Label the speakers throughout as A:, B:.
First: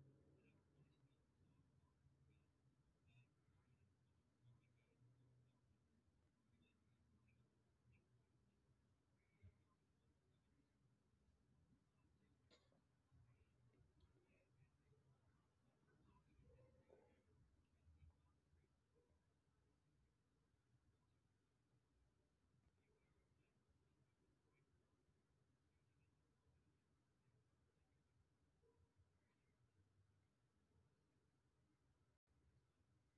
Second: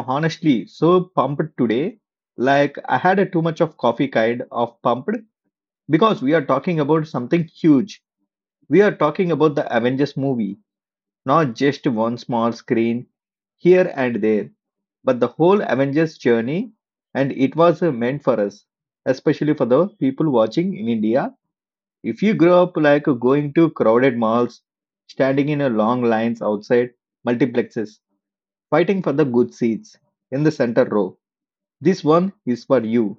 A: honestly so pumped today. Like I had a too much of coffee kind of pumped because we are talking about something huge. We are talking about the Avengers movie not just one small screen here and there, but the whole Avengers journey, and it was meant for us, especially for the people watching in India. If you grow up like going to crowded malls, standing in a long lines outside multiplexes, fighting for the good seats in the center row, this one is for you.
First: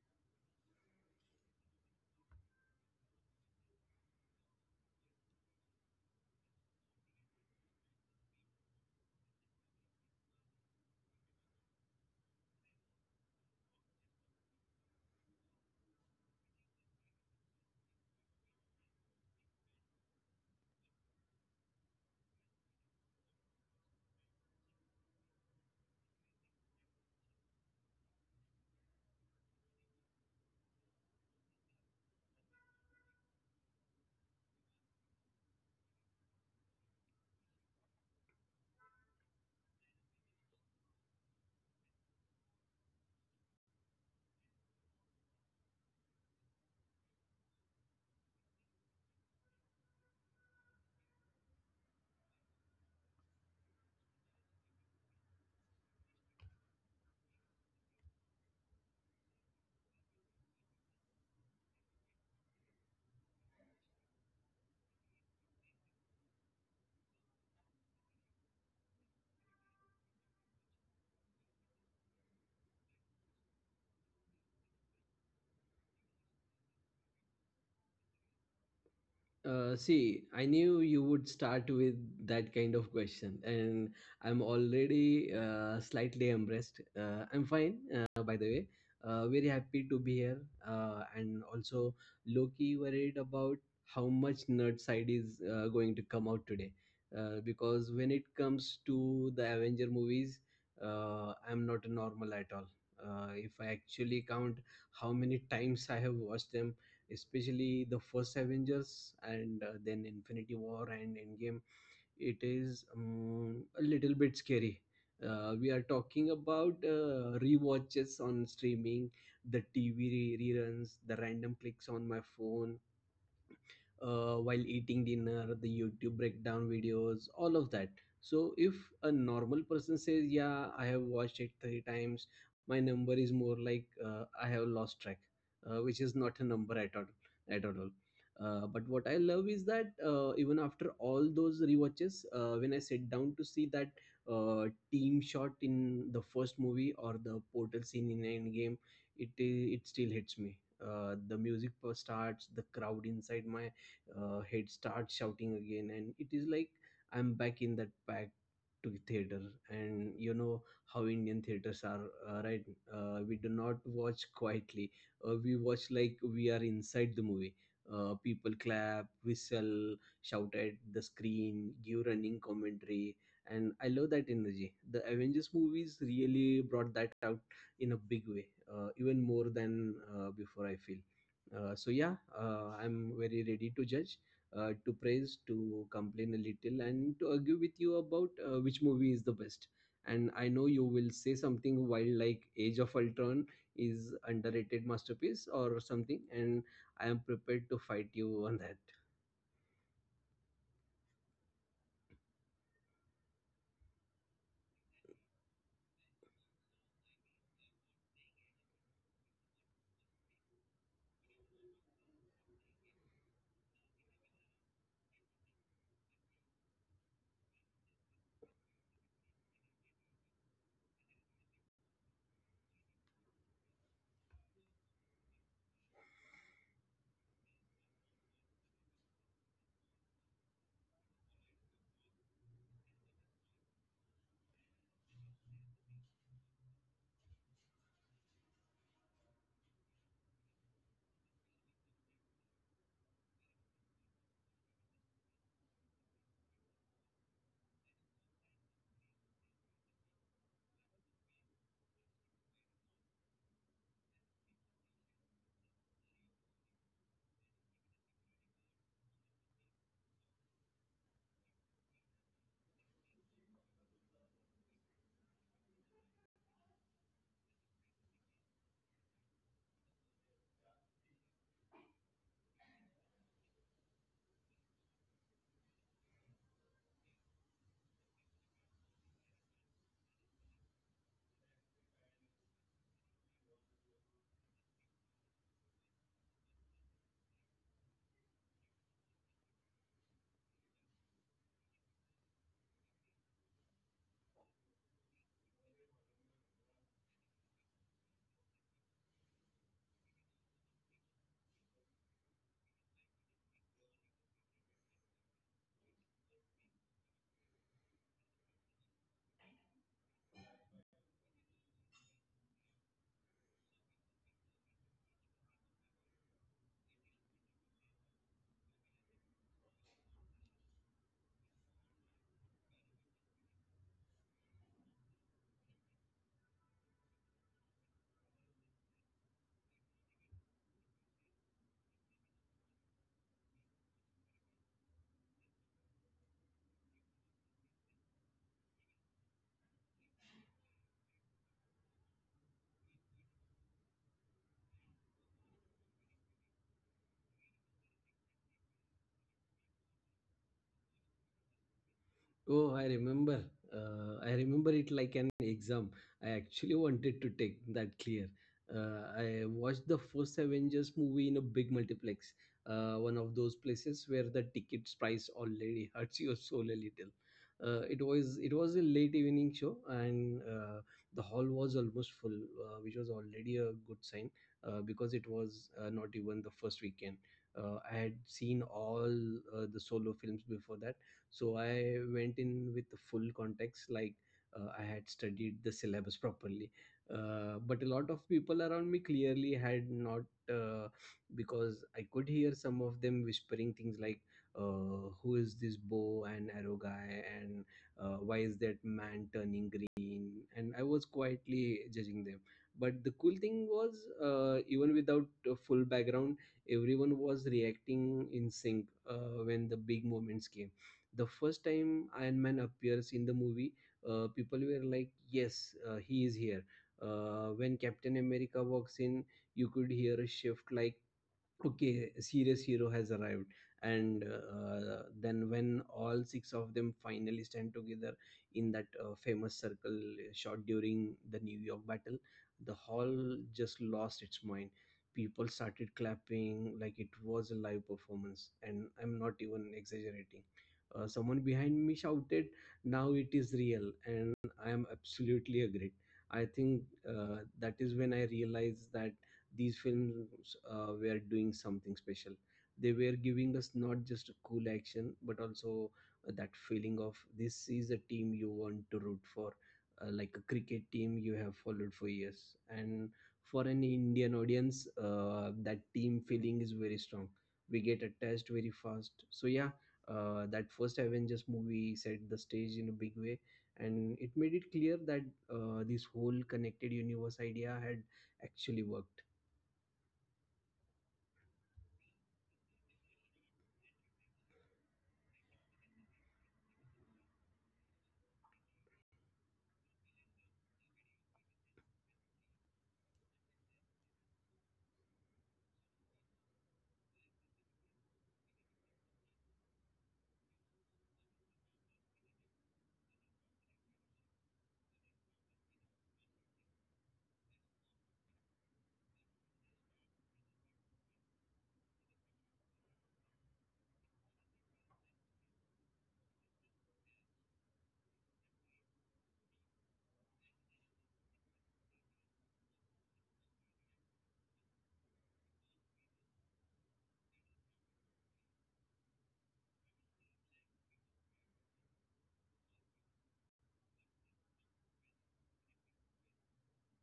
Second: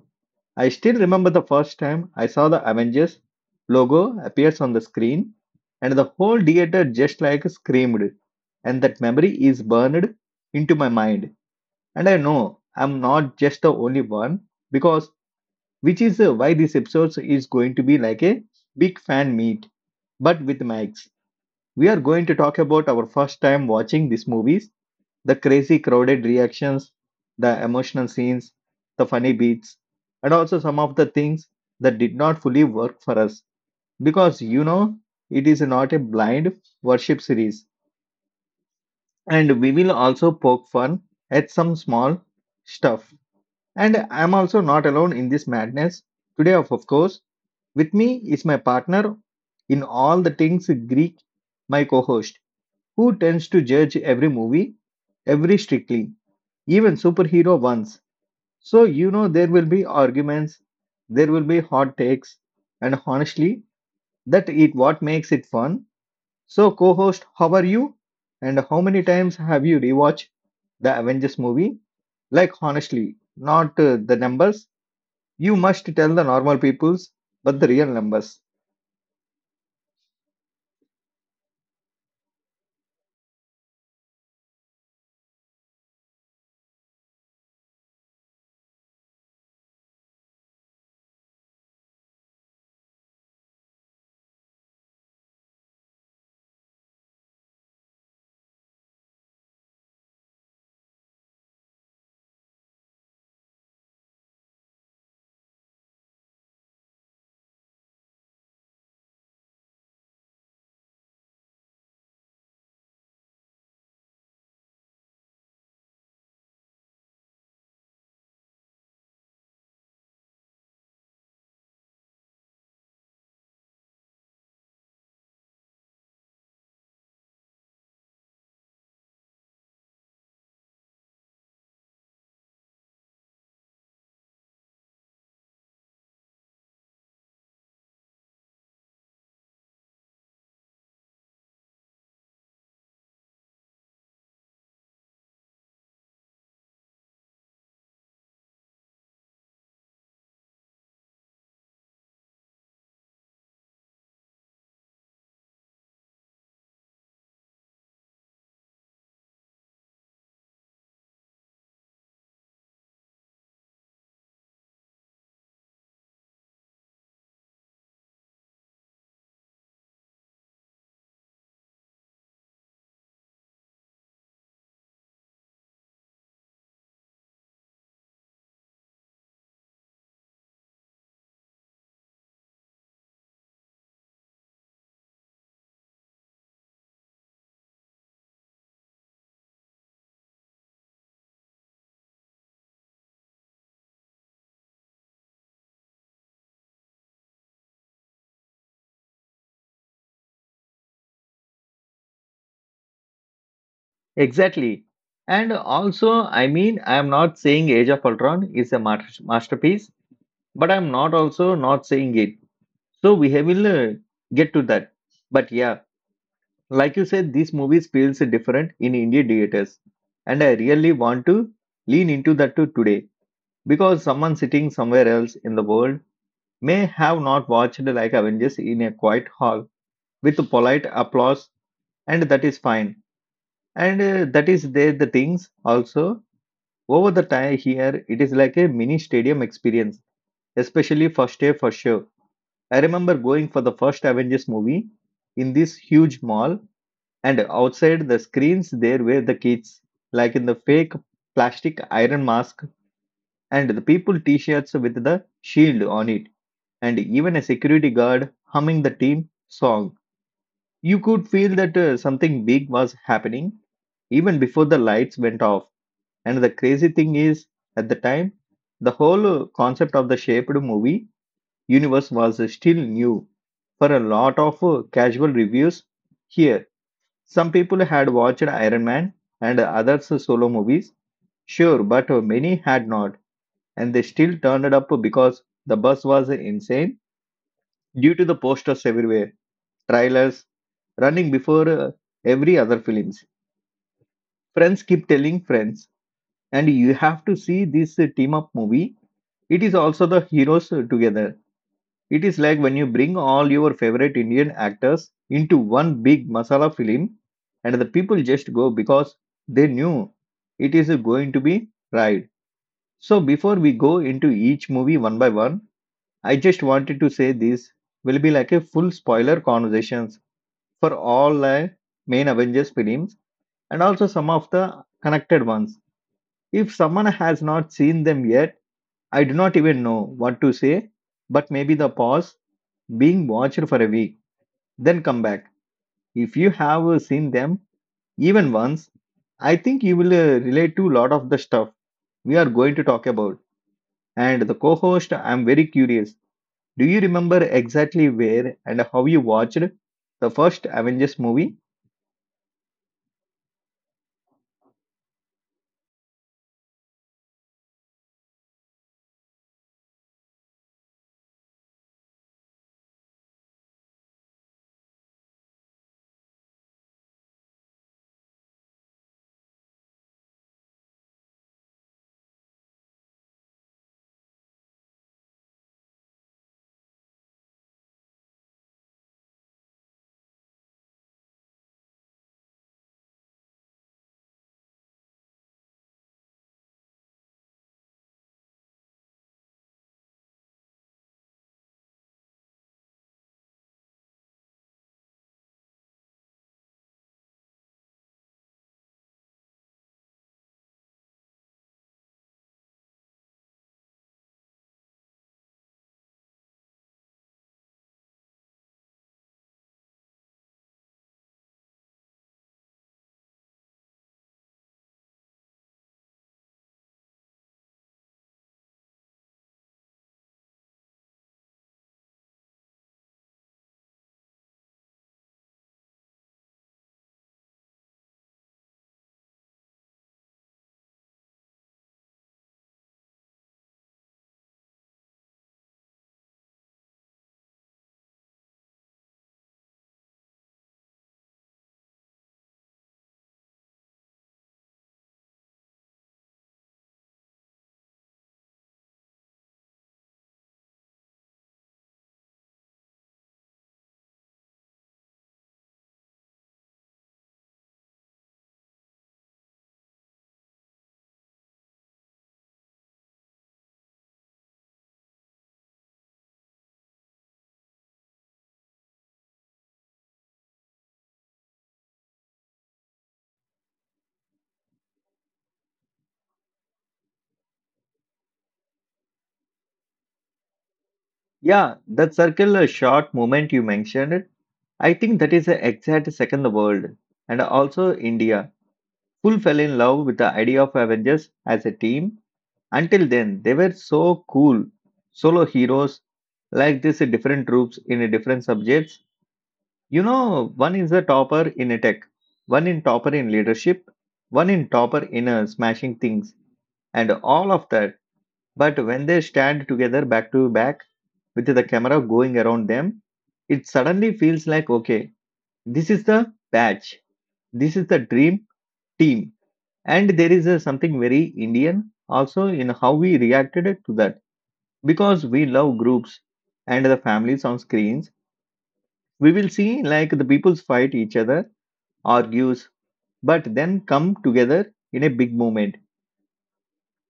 A: I still remember the first time I saw the Avengers logo appears on the screen and the whole theater just like screamed, and that memory is burned into my mind, and I know I'm not just the only one because which is why this episode is going to be like a big fan meet but with Max. We are going to talk about our first time watching these movies, the crazy, crowded reactions, the emotional scenes, the funny beats, and also some of the things that did not fully work for us. Because it is not a blind worship series. And we will also poke fun at some small stuff. And I'm also not alone in this madness. Today, of course, with me is my partner in all the things Greek, my co host, who tends to judge every movie, every strictly, even superhero ones. So, there will be arguments, there will be hot takes, and honestly, that is what makes it fun. So, co host, how are you? And how many times have you rewatched the Avengers movie? Like, honestly, not the numbers. You must tell the normal peoples, but the real numbers.
B: See, I knew you would start with that kind of question, and I'm already slightly embarrassed. I'm fine, by the way. Very happy to be here, and also low-key worried about how much nerd side is going to come out today, because when it comes to the Avenger movies, I'm not normal at all. If I actually count how many times I have watched them, especially the first Avengers and then Infinity War and Endgame, it is a little bit scary. We are talking about rewatches on streaming, the TV reruns, the random clicks on my phone while eating dinner, the YouTube breakdown videos, all of that. So if a normal person says, "Yeah, I have watched it three times," my number is more like I have lost track, which is not a number at all. At all. But what I love is that even after all those rewatches, when I sit down to see that uh, team shot in the first movie or the portal scene in Endgame, it still hits me. The music starts, the crowd inside my head starts shouting again, and it is like I'm back in that pack to theater. And you know how Indian theaters are, right? We do not watch quietly. We watch like we are inside the movie. People clap, whistle, shout at the screen, give running commentary, and I love that energy. The Avengers movies really brought that out in a big way, even more than before, I feel. So yeah, I'm very ready to judge, to praise, to complain a little, and to argue with you about which movie is the best. And I know you will say something while like Age of Ultron is underrated masterpiece or something, and I am prepared to fight you on that.
A: Exactly. And also, I mean, I am not saying Age of Ultron is a masterpiece, but I'm not also not saying it. So, we will get to that. But yeah, like you said, this movie feels different in Indian theaters, and I really want to lean into that too today because someone sitting somewhere else in the world may have not watched like Avengers in a quiet hall with polite applause, and that is fine. And that is there the things also over the time here it is like a mini stadium experience, especially first day for sure. I remember going for the first Avengers movie in this huge mall, and outside the screens there were the kids like in the fake plastic iron mask and the people t-shirts with the shield on it, and even a security guard humming the team song. You could feel that something big was happening even before the lights went off. And the crazy thing is at the time, the whole concept of the shaped movie universe was still new for a lot of casual reviews here. Some people had watched Iron Man and others' solo movies, sure, but many had not, and they still turned up because the buzz was insane due to the posters everywhere, trailers running before every other films. Friends keep telling friends, and you have to see this team up movie. It is also the heroes together. It is like when you bring all your favorite Indian actors into one big masala film and the people just go because they knew it is going to be right. So before we go into each movie one by one, I just wanted to say this will be like a full spoiler conversations for all the main Avengers films and also some of the connected ones. If someone has not seen them yet, I do not even know what to say, but maybe the pause being watched for a week, then come back. If you have seen them even once, I think you will relate to a lot of the stuff we are going to talk about. And the co host, I'm very curious. Do you remember exactly where and how you watched the first Avengers movie?
B: Oh, I remember. I remember it like an exam. I actually wanted to take that clear. I watched the first Avengers movie in a big multiplex, one of those places where the ticket's price already hurts your soul a little. It was a late evening show, and the hall was almost full, which was already a good sign because it was not even the first weekend. I had seen all the solo films before that, so I went in with the full context, like I had studied the syllabus properly. But a lot of people around me clearly had not, uh, because I could hear some of them whispering things like who is this bow and arrow guy, and why is that man turning green. And I was quietly judging them. But the cool thing was, even without a full background, everyone was reacting in sync when the big moments came. The first time Iron Man appears in the movie, people were like, "Yes, he is here." When Captain America walks in, you could hear a shift like okay, a serious hero has arrived. And then when all six of them finally stand together in that famous circle shot during the New York battle, the hall just lost its mind. People started clapping like it was a live performance, and I'm not even exaggerating. Someone behind me shouted, now it is real, and I am absolutely agreed. I think that is when I realized that these films were doing something special. They were giving us not just cool action, but also that feeling of this is a team you want to root for, like a cricket team you have followed for years. And for an Indian audience, that team feeling is very strong. We get attached very fast. So yeah, that first Avengers movie set the stage in a big way, and it made it clear that this whole connected universe idea had actually worked.
A: Yeah, that circle shot moment you mentioned, I think that is the exact second the world. And also India. Full fell in love with the idea of Avengers as a team. Until then, they were so cool, solo heroes, like this different troops in a different subjects. You know, one is a topper in a tech, one in topper in leadership, one in topper in smashing things, and all of that. But when they stand together back to back with the camera going around them, it suddenly feels like okay, this is the batch, this is the dream team, and there is something very Indian also in how we reacted to that. Because we love groups and the families on screens, we will see like the peoples fight each other, argues, but then come together in a big moment.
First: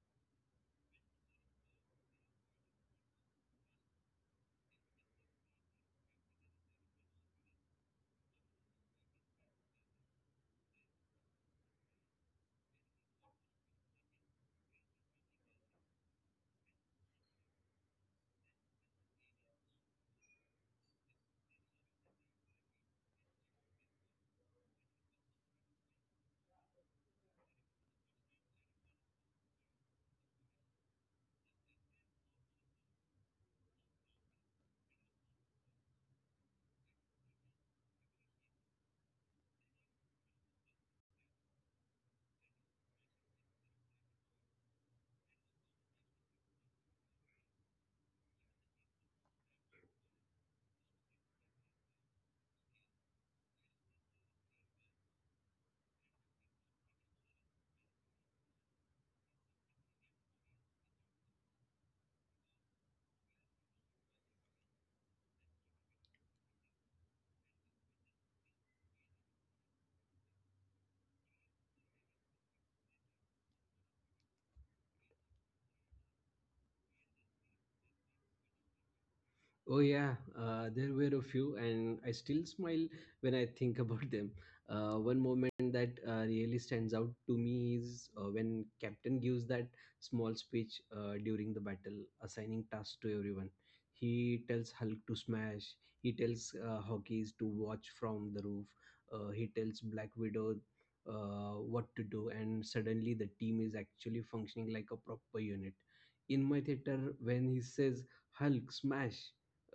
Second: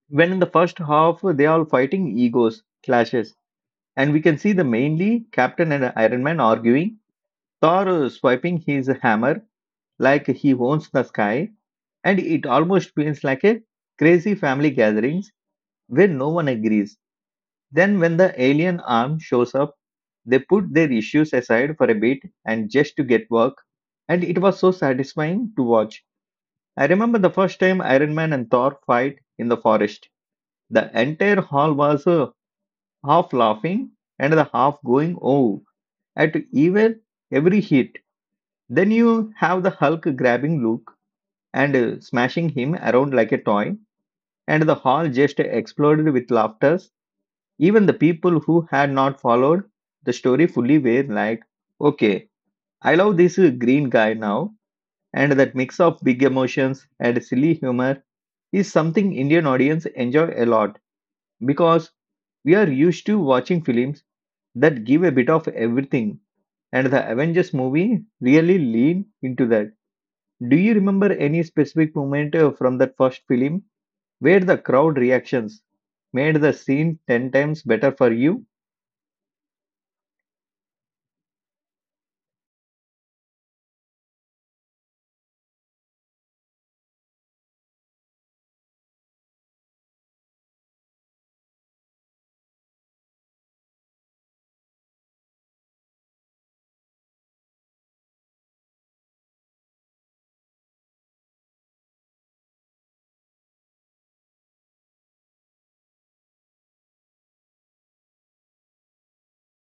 A: When in the first half they are fighting egos, clashes, and we can see the mainly Captain and Iron Man arguing, Thor swiping his hammer like he owns the sky, and it almost feels like a crazy family gatherings where no one agrees. Then, when the alien arm shows up, they put their issues aside for a bit and just to get work, and it was so satisfying to watch. I remember the first time Iron Man and Thor fight in the forest. The entire hall was half laughing and the half going oh at even every hit. Then you have the Hulk grabbing Luke and smashing him around like a toy, and the hall just exploded with laughter. Even the people who had not followed the story fully were like, okay, I love this green guy now. And that mix of big emotions and silly humor is something Indian audience enjoy a lot because we are used to watching films that give a bit of everything, and the Avengers movie really lean into that. Do you remember any specific moment from that first film where the crowd reactions made the scene 10 times better for you?
B: Oh yeah, there were a few, and I still smile when I think about them. One moment that really stands out to me is when Captain gives that small speech during the battle, assigning tasks to everyone. He tells Hulk to smash. He tells Hawkeyes to watch from the roof. He tells Black Widow what to do, and suddenly the team is actually functioning like a proper unit. In my theater, when he says Hulk smash,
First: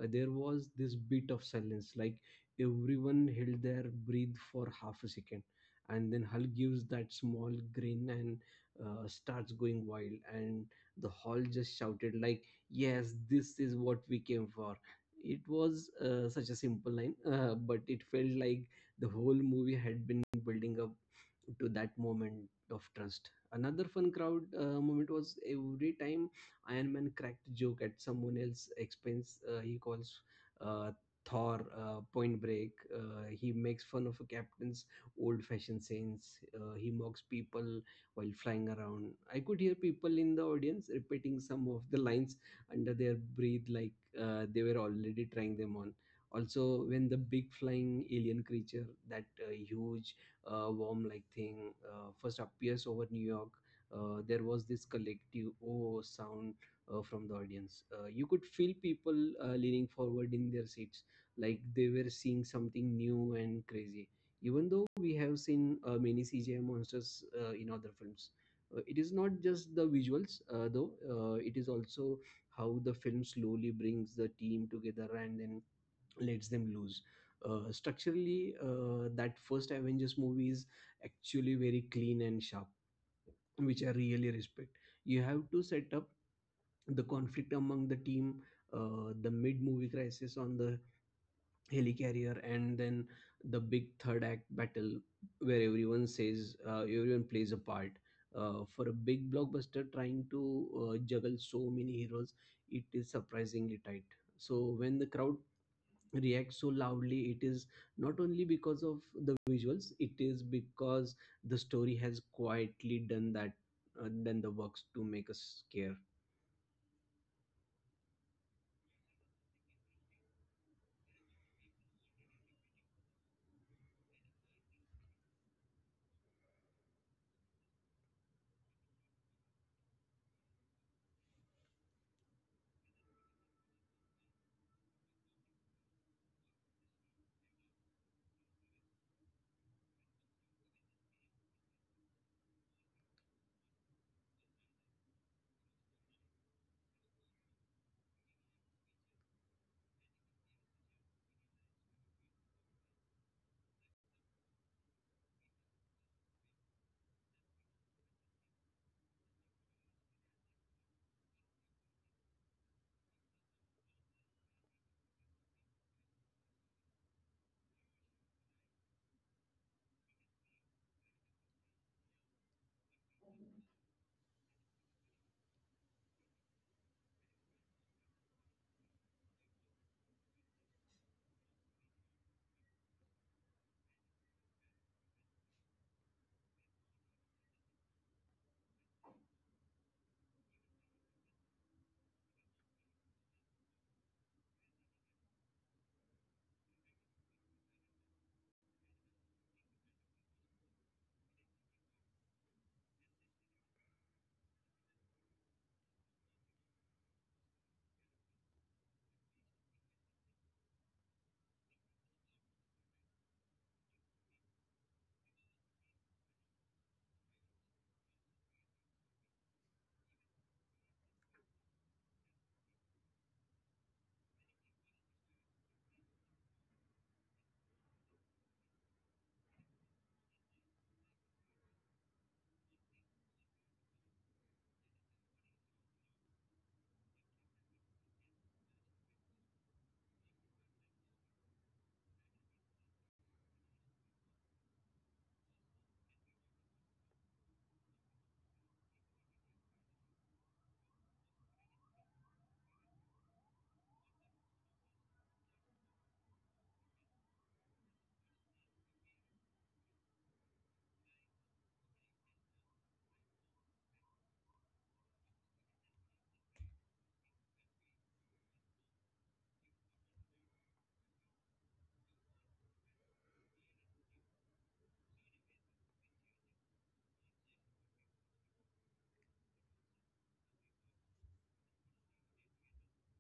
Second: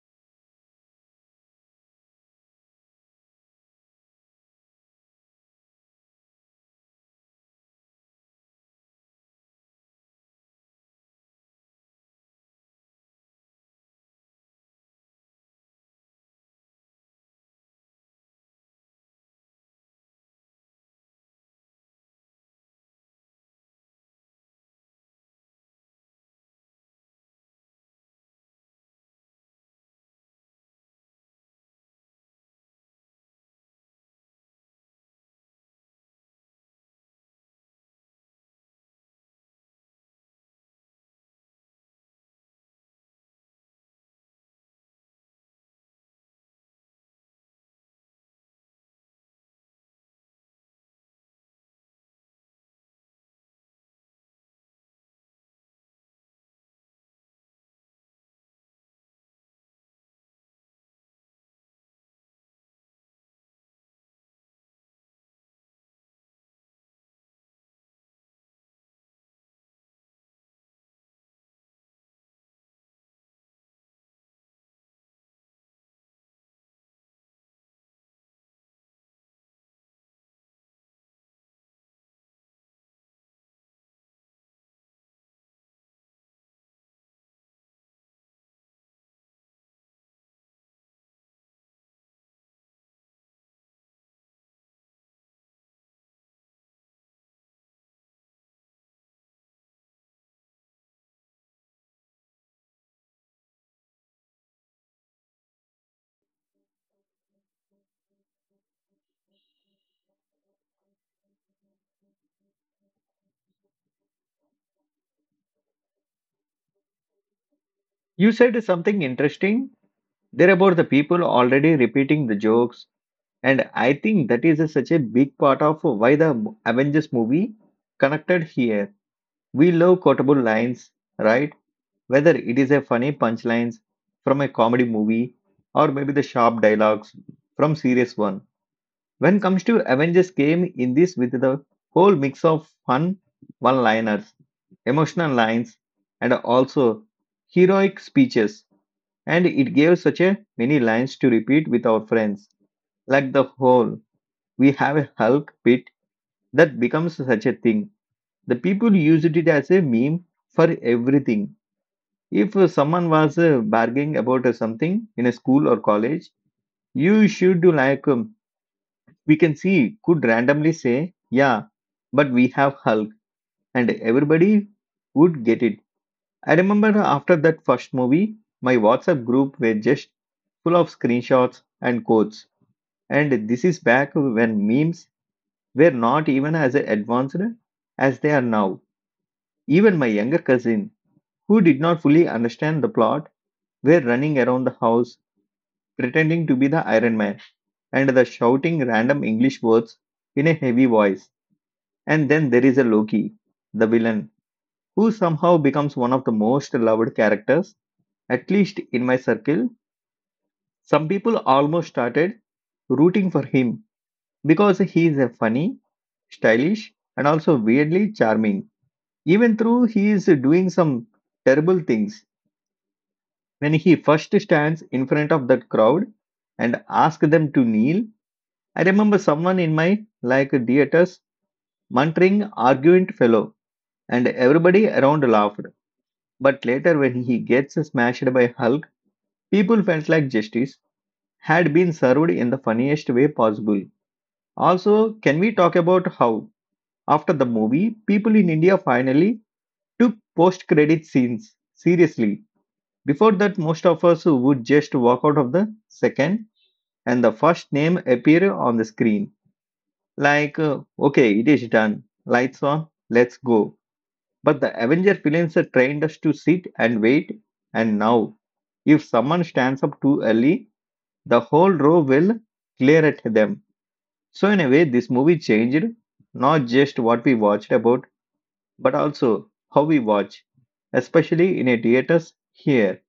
B: there was this bit of silence, like everyone held their breath for half a second, and then Hal gives that small grin and starts going wild, and the hall just shouted like yes, this is what we came for. It was such a simple line, but it felt like the whole movie had been building up to that moment of trust. Another fun crowd moment was every time Iron Man cracked a joke at someone else's expense. He calls uh, Thor Point Break. He makes fun of a captain's old-fashioned sayings. He mocks people while flying around. I could hear people in the audience repeating some of the lines under their breath, like they were already trying them on. Also, when the big flying alien creature, that huge worm-like thing, first appears over New York, there was this collective oh sound from the audience. You could feel people leaning forward in their seats, like they were seeing something new and crazy. Even though we have seen many CGI monsters in other films, it is not just the visuals, though. It is also how the film slowly brings the team together and then lets them lose. Structurally, that first Avengers movie is actually very clean and sharp, which I really respect. You have to set up the conflict among the team, the mid movie crisis on the helicarrier, and then the big third act battle where everyone says everyone plays a part. For a big blockbuster trying to juggle so many heroes, it is surprisingly tight. So when the crowd react so loudly, it is not only because of the visuals, it is because the story has quietly done that done the works to make us care.
A: You said something interesting there about the people already repeating the jokes, and I think that is such a big part of why the Avengers movie connected here. We love quotable lines, right? Whether it is a funny punchlines from a comedy movie or maybe the sharp dialogues from serious one. When comes to Avengers came in this with the whole mix of fun one-liners, emotional lines, and also heroic speeches, and it gave such a many lines to repeat with our friends. Like the whole, we have a Hulk bit that becomes such a thing. The people used it as a meme for everything. If someone was bargaining about something in a school or college, you should do like we can see could randomly say, "Yeah, but we have Hulk," and everybody would get it. I remember after that first movie, my WhatsApp group were just full of screenshots and quotes. And this is back when memes were not even as advanced as they are now. Even my younger cousin, who did not fully understand the plot, were running around the house pretending to be the Iron Man and the shouting random English words in a heavy voice. And then there is a Loki, the villain, who somehow becomes one of the most loved characters, at least in my circle. Some people almost started rooting for him because he is a funny stylish, and also weirdly charming, even though he is doing some terrible things. When he first stands in front of that crowd and asks them to kneel, I remember someone in my like theaters muttering arrogant fellow, and everybody around laughed. But later, when he gets smashed by Hulk, people felt like justice had been served in the funniest way possible. Also, can we talk about how, after the movie, people in India finally took post credit scenes seriously? Before that, most of us would just walk out of the second and the first name appear on the screen. Like, okay, it is done. Lights on, let's go. But the Avenger films trained us to sit and wait. And now, if someone stands up too early, the whole row will clear at them. So, in a way, this movie changed not just what we watched about but also how we watch, especially in a theaters here.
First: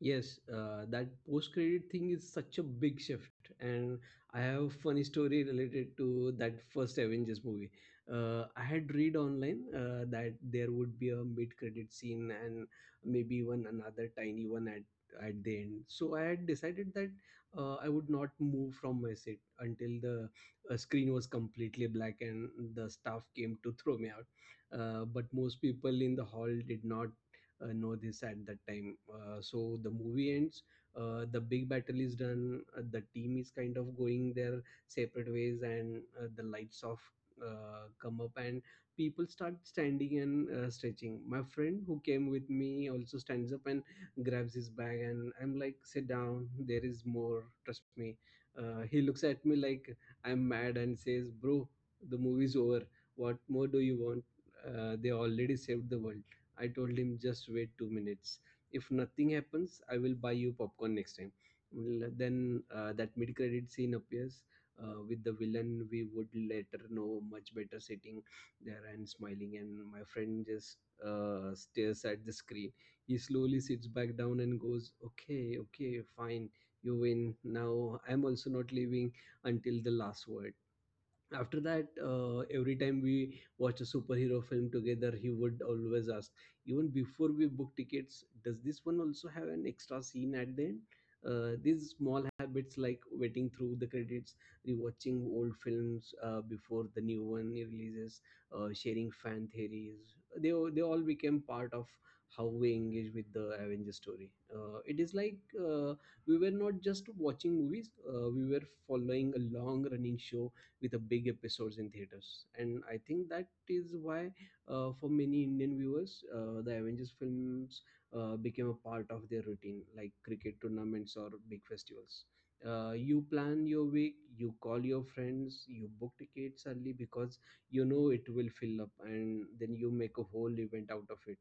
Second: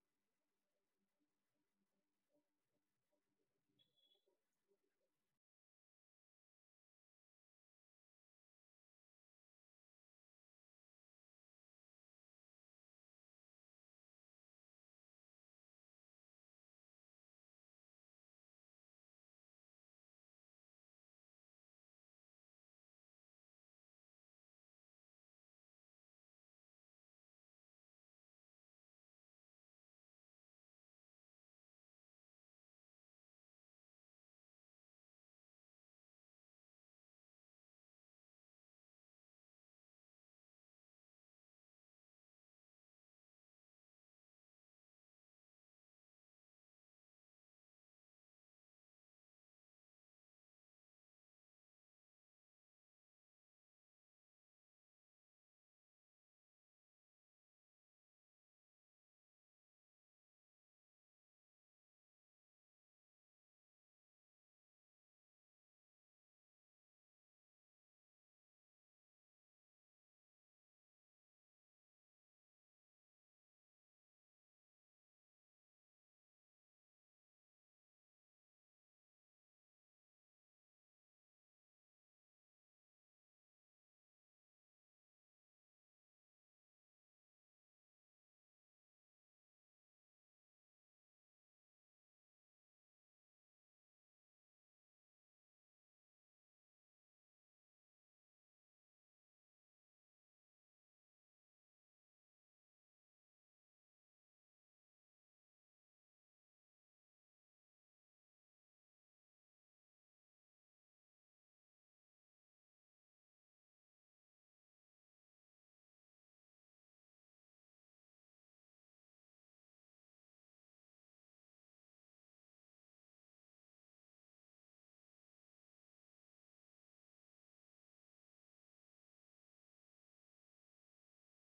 B: Yes, that post-credit thing is such a big shift, and I have a funny story related to that first Avengers movie. I had read online that there would be a mid-credit scene and maybe even another tiny one at the end. So I had decided that I would not move from my seat until the screen was completely black and the staff came to throw me out. But most people in the hall did not know this at that time. So the movie ends. The big battle is done. The team is kind of going their separate ways, and the lights off come up, and people start standing and stretching. My friend who came with me also stands up and grabs his bag, and I'm like, "Sit down. There is more. Trust me." He looks at me like I'm mad and says, "Bro, the movie's over. What more do you want? They already saved the world." I told him, just wait two minutes. If nothing happens, I will buy you popcorn next time. Well, then that mid credit scene appears with the villain we would later know much better, sitting there and smiling. And my friend just stares at the screen. He slowly sits back down and goes, "Okay, okay, fine, you win." Now I'm also not leaving until the last word. After that, every time we watch a superhero film together, he would always ask, even before we book tickets, does this one also have an extra scene at the end? These small habits, like waiting through the credits, rewatching old films before the new one releases, sharing fan theories, they all became part of how we engage with the Avengers story. It is like, uh, we were not just watching movies, we were following a long running show with a big episodes in theaters. And I think that is why, for many Indian viewers, the Avengers films became a part of their routine, like cricket tournaments or big festivals. You plan your week, you call your friends, you book tickets early because you know it will fill up, and then you make a whole event out of it.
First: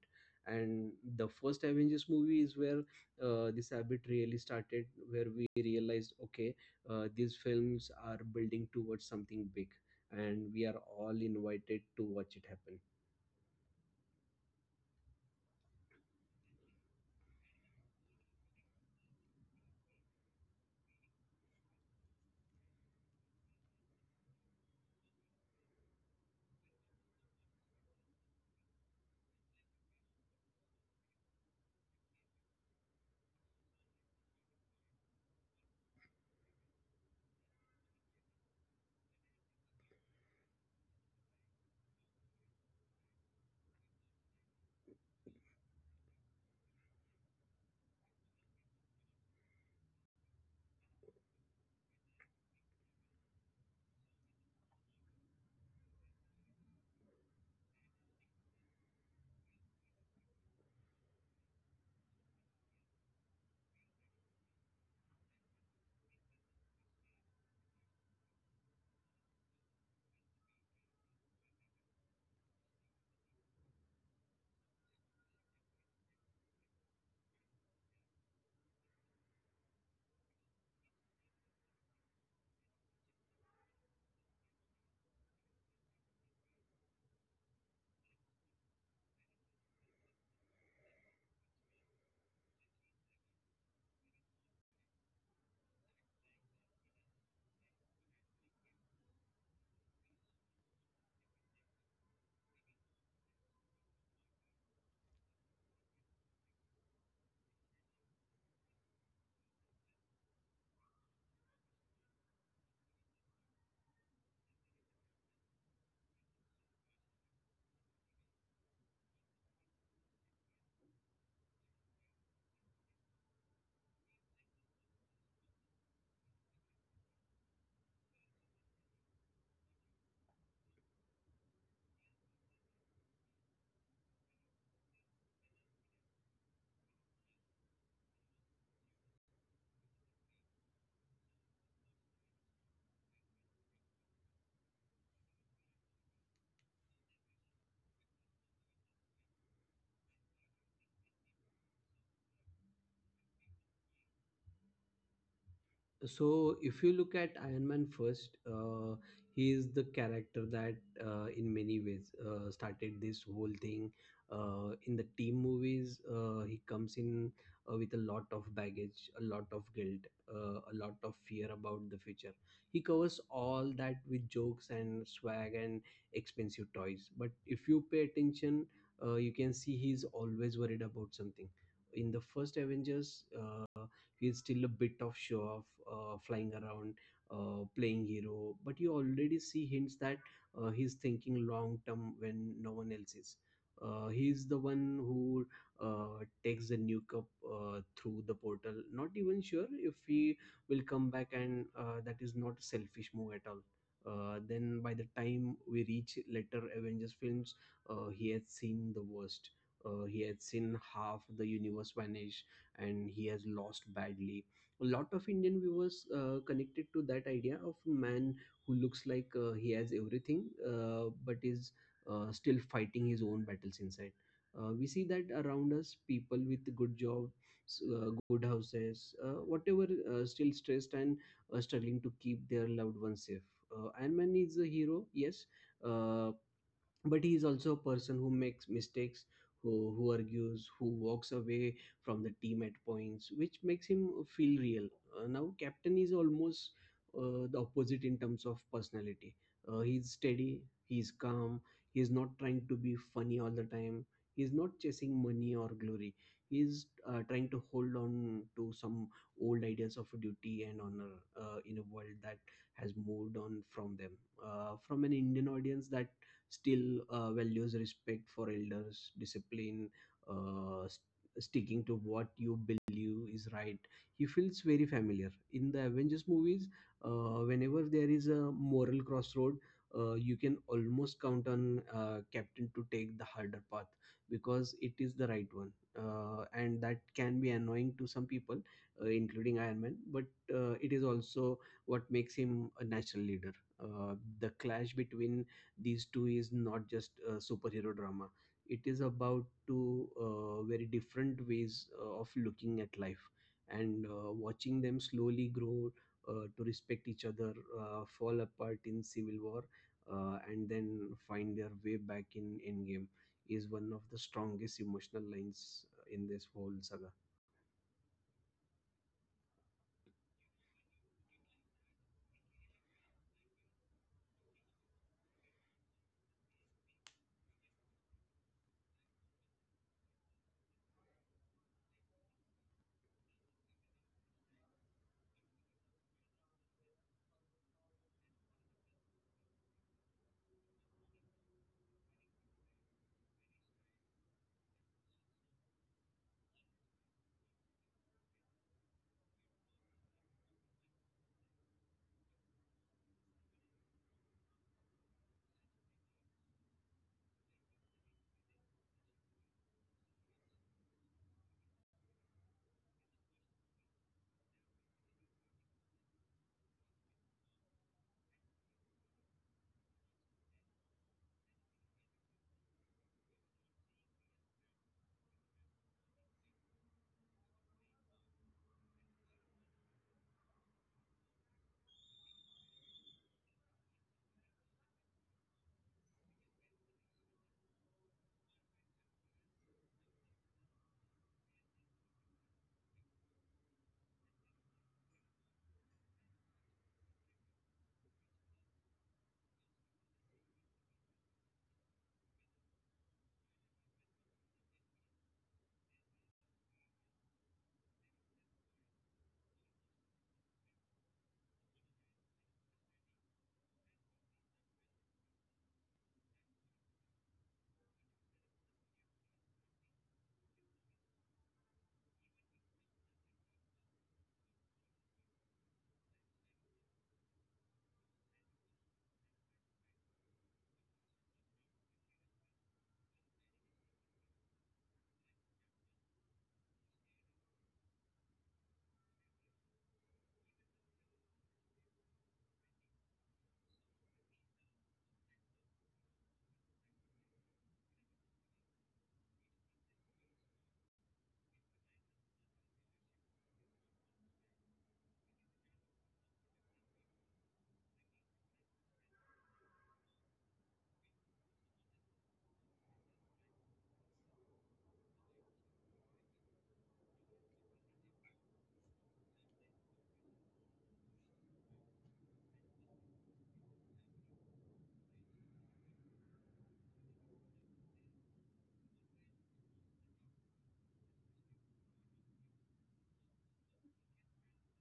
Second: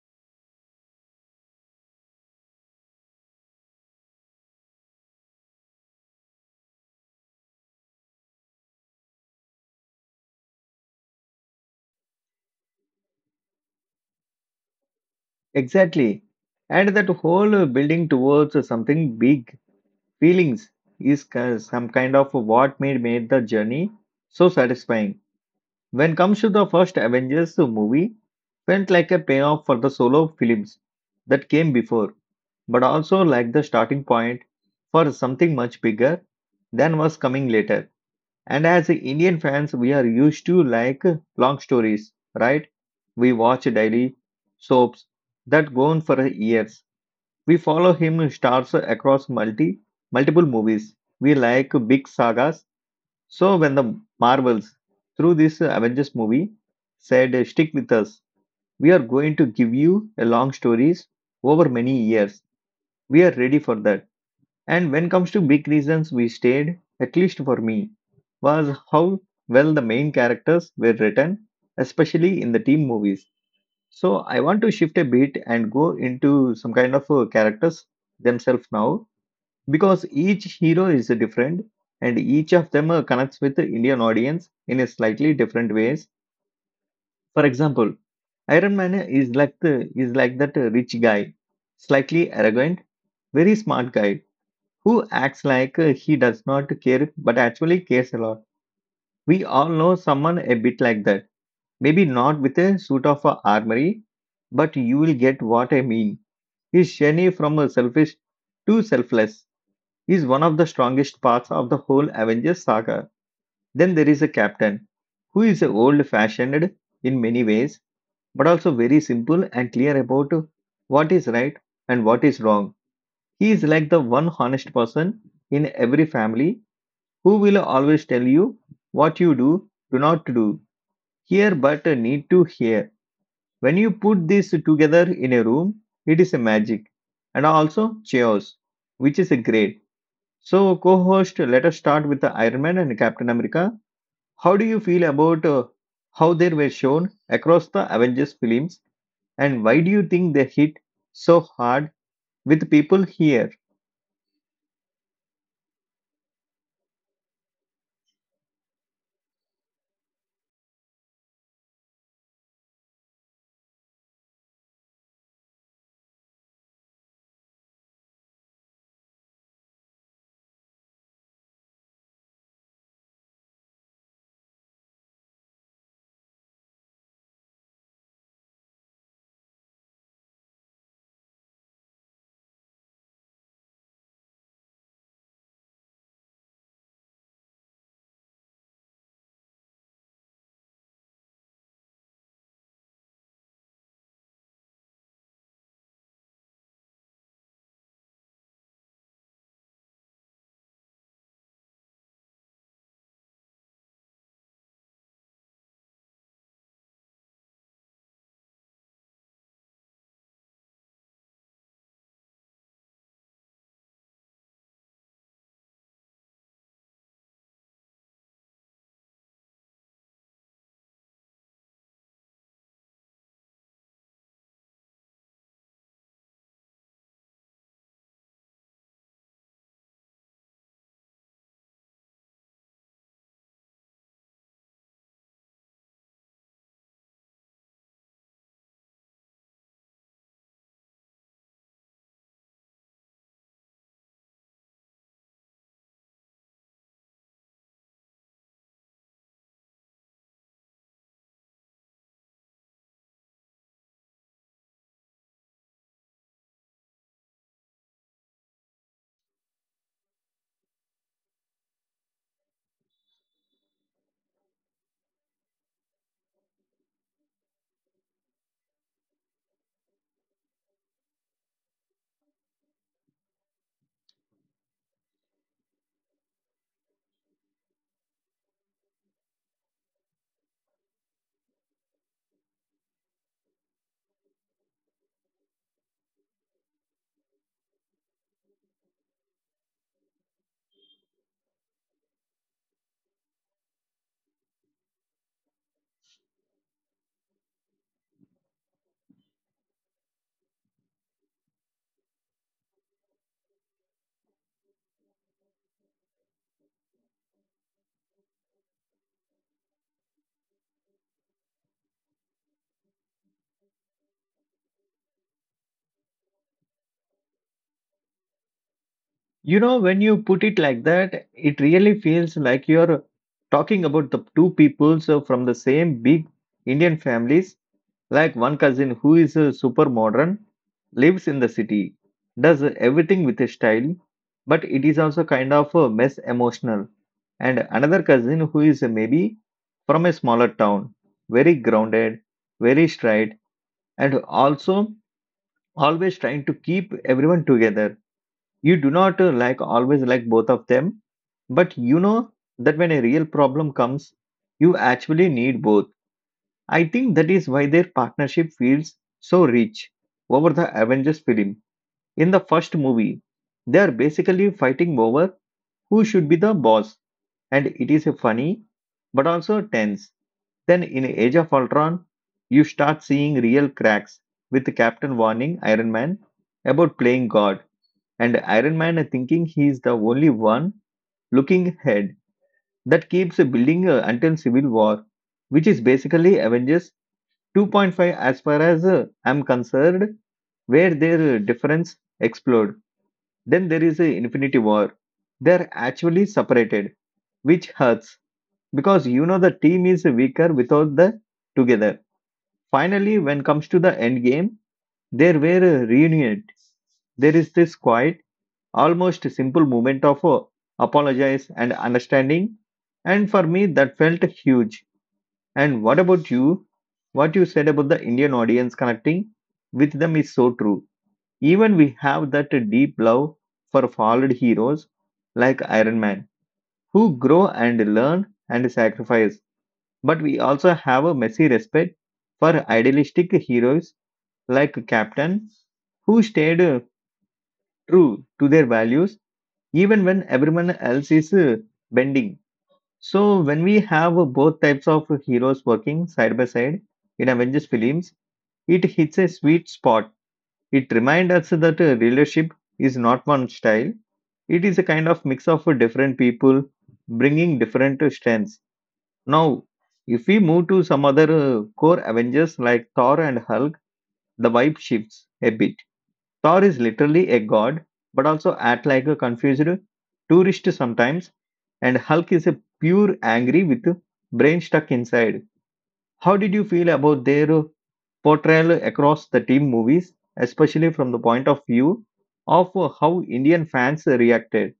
B: And the first Avengers movie is where this habit really started, where we realized, okay, these films are building towards something big, and we are all invited to watch it happen.
A: Exactly. And that whole building towards something big, feelings is some kind of what made the journey so satisfying. When comes to the first Avengers movie, felt like a payoff for the solo films that came before, but also like the starting point for something much bigger than was coming later. And as Indian fans, we are used to like long stories, right? We watch daily soaps that go on for years. We follow him stars across multiple movies. We like big sagas. So when the Marvels through this Avengers movie said stick with us, we are going to give you a long stories over many years. We are ready for that. And when comes to big reasons we stayed, at least for me, was how well the main characters were written, especially in the team movies. So I want to shift a bit and go into some kind of characters themselves now, because each hero is different and each of them connects with the Indian audience in a slightly different ways. For example, Iron Man is like the, is like that rich guy, slightly arrogant, very smart guy who acts like he does not care but actually cares a lot. We all know someone a bit like that. Maybe not with a suit of armory, but you will get what I mean. His journey from selfish to selfless is one of the strongest parts of the whole Avengers saga. Then there is a captain who is old fashioned in many ways, but also very simple and clear about what is right and what is wrong. He is like the one honest person in every family who will always tell you what you do, do not do, hear but need to hear? When you put this together in a room, it is a magic and also chaos, which is a great. So, co host, let us start with the Iron Man and Captain America. How do you feel about how they were shown across the Avengers films and why do you think they hit so hard with people here?
B: So if you look at Iron Man first, he is the character that in many ways started this whole thing. In the team movies, he comes in with a lot of baggage, a lot of guilt, a lot of fear about the future. He covers all that with jokes and swag and expensive toys, but if you pay attention, you can see he's always worried about something. In the first Avengers, he's still a bit of show off, flying around, playing hero, but you already see hints that he's thinking long term when no one else is. He's the one who takes the new cup through the portal, not even sure if he will come back, and that is not a selfish move at all. Then by the time we reach later Avengers films, he had seen the worst, he had seen half the universe vanish, and he has lost badly. A lot of Indian viewers connected to that idea of a man who looks like he has everything but is still fighting his own battles inside. We see that around us, people with good jobs, good houses, whatever, still stressed and struggling to keep their loved ones safe. Iron Man is a hero, yes, uh, but he is also a person who makes mistakes, who argues, who walks away from the team at points, which makes him feel real. Now Captain is almost the opposite in terms of personality. He's steady, he's calm, he's not trying to be funny all the time, he's not chasing money or glory. He's trying to hold on to some old ideas of duty and honor in a world that has moved on from them. From an Indian audience that still values respect for elders, discipline, uh, s- sticking to what you believe is right. He feels very familiar. In the Avengers movies, whenever there is a moral crossroad, you can almost count on Captain to take the harder path because it is the right one. And that can be annoying to some people, including Iron Man, but it is also what makes him a natural leader. The clash between these two is not just a superhero drama, it is about two very different ways of looking at life. And watching them slowly grow to respect each other, fall apart in Civil War, and then find their way back in Endgame is one of the strongest emotional lines in this whole saga.
A: You know, when you put it like that, it really feels like you're talking about the two peoples so from the same big Indian families, like one cousin who is a super modern, lives in the city, does everything with a style, but it is also kind of a mess emotional. And another cousin who is maybe from a smaller town, very grounded, very straight, and also always trying to keep everyone together. You do not like always like both of them, but you know that when a real problem comes, you actually need both. I think that is why their partnership feels so rich over the Avengers film. In the first movie, they are basically fighting over who should be the boss, and it is a funny but also tense. Then in Age of Ultron, you start seeing real cracks, with captain warning Iron Man about playing god and Iron Man thinking he is the only one looking ahead. That keeps building until Civil War, which is basically Avengers 2.5 as far as I'm concerned, where their difference explode. Then there is Infinity War. They're actually separated, which hurts because you know the team is weaker without the together. Finally, when comes to the end game, there were reunited. There is this quiet almost simple moment of apologize and understanding, and for me that felt huge. And what about you? What you said about the Indian audience connecting with them is so true. Even we have that deep love for fallen heroes like Iron Man, who grow and learn and sacrifice, but we also have a messy respect for idealistic heroes like captain, who stayed true to their values even when everyone else is bending. So when we have both types of heroes working side by side in Avengers films, it hits a sweet spot. It reminds us that leadership is not one style. It is a kind of mix of different people bringing different strengths. Now, if we move to some other core Avengers like Thor and Hulk, the vibe shifts a bit. Thor is literally a god, but also act like a confused tourist sometimes, and Hulk is a pure angry with brain stuck inside. How did you feel about their portrayal across the team movies, especially from the point of view of how Indian fans reacted?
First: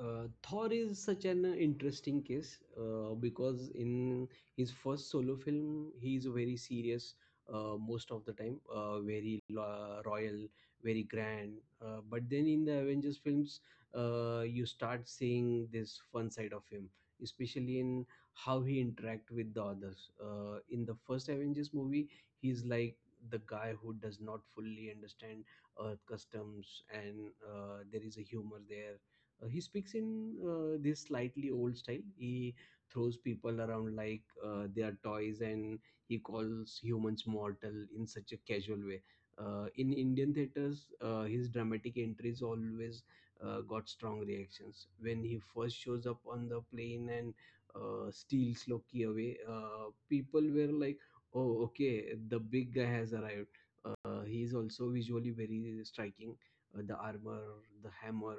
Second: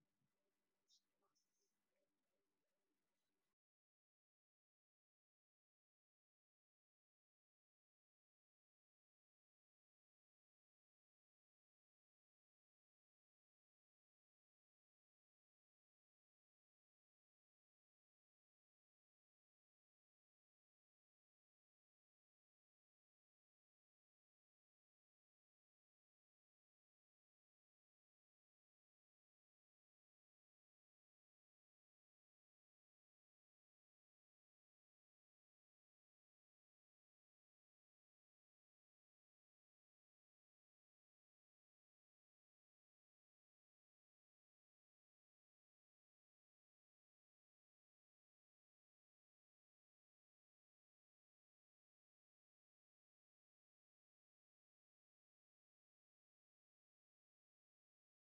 B: Thor is such an interesting case because in his first solo film, he is very serious most of the time, royal, very grand. But then in the Avengers films, you start seeing this fun side of him, especially in how he interact with the others. In the first Avengers movie, he's like the guy who does not fully understand Earth customs, and there is a humor there. He speaks in this slightly old style. He throws people around like they are toys, and he calls humans mortal in such a casual way. In Indian theaters, his dramatic entries always got strong reactions. When he first shows up on the plane and steals Loki away, people were like, "Oh, okay, the big guy has arrived." He is also visually very striking. The armor, the hammer,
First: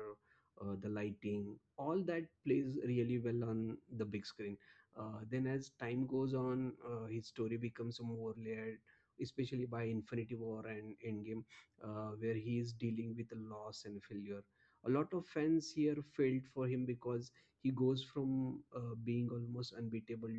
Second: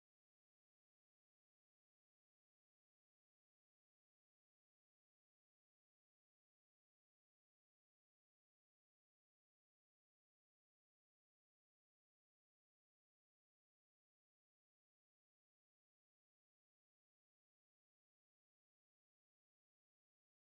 B: the lighting, all that plays really well on the big screen. Then, as time goes on, his story becomes more layered, especially by Infinity War and Endgame, where he is dealing with loss and failure. A lot of fans here failed for him because he goes from being almost unbeatable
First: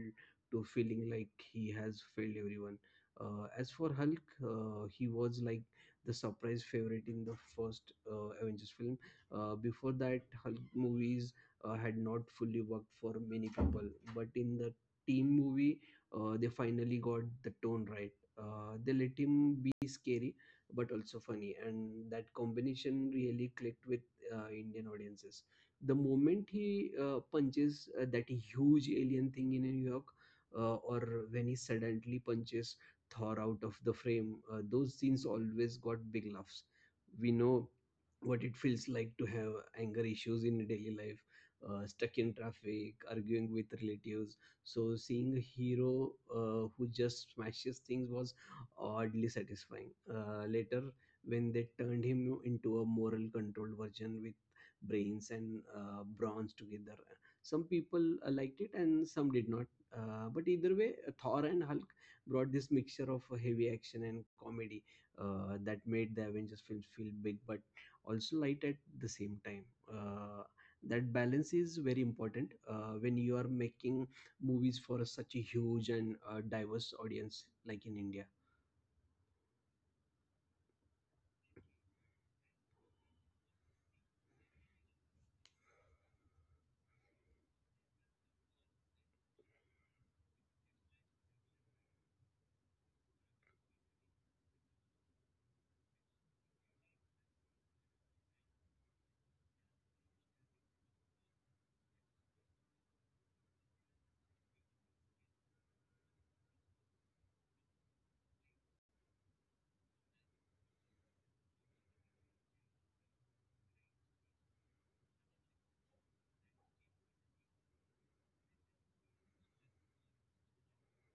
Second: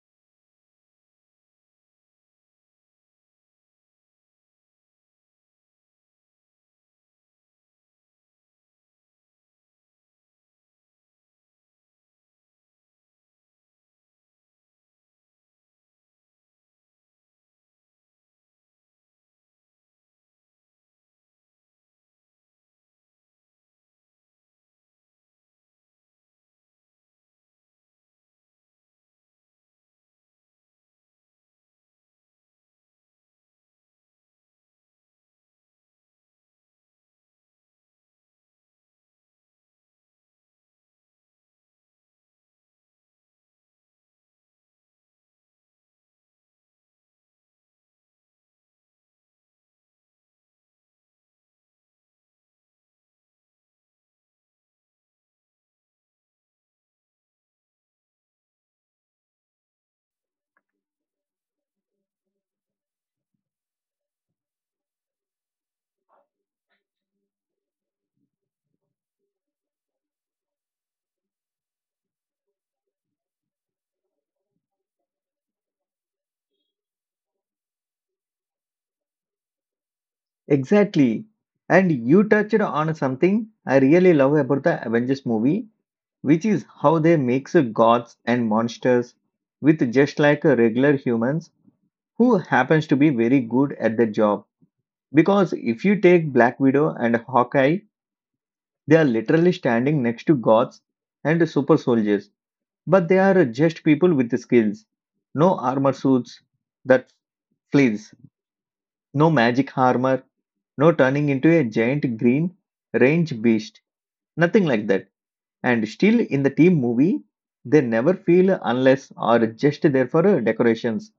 B: to feeling like he has failed everyone. As for Hulk, he was like the surprise favorite in the first Avengers film. Before that, Hulk movies had not fully worked for many people, but in the team movie, they finally got the tone right. They let him be scary but also funny, and that combination really clicked with Indian audiences. The moment he punches that huge alien thing in New York, or when he suddenly punches Thor out of the frame. Those scenes always got big laughs. We know what it feels like to have anger issues in daily life, stuck in traffic, arguing with relatives. So seeing a hero who just smashes things was oddly satisfying. Later, when they turned him into a moral controlled version with brains and bronze together, some people liked it and some did not. But either way, Thor and Hulk brought this mixture of heavy action and comedy that made the Avengers films feel big but also light at the same time. Uh, that balance is very important when you are making movies for such a huge and diverse audience like in India.
A: Exactly. And you touched on something I really love about the Avengers movie, which is how they mix gods and monsters with just like regular humans who happens to be very good at their job. Because if you take Black Widow and Hawkeye, they are literally standing next to gods and super soldiers, but they are just people with skills. No armor suits that flees, no magic armor, no turning into a giant green range beast, nothing like that. And still in the team movie, they never feel unless or just there for decorations.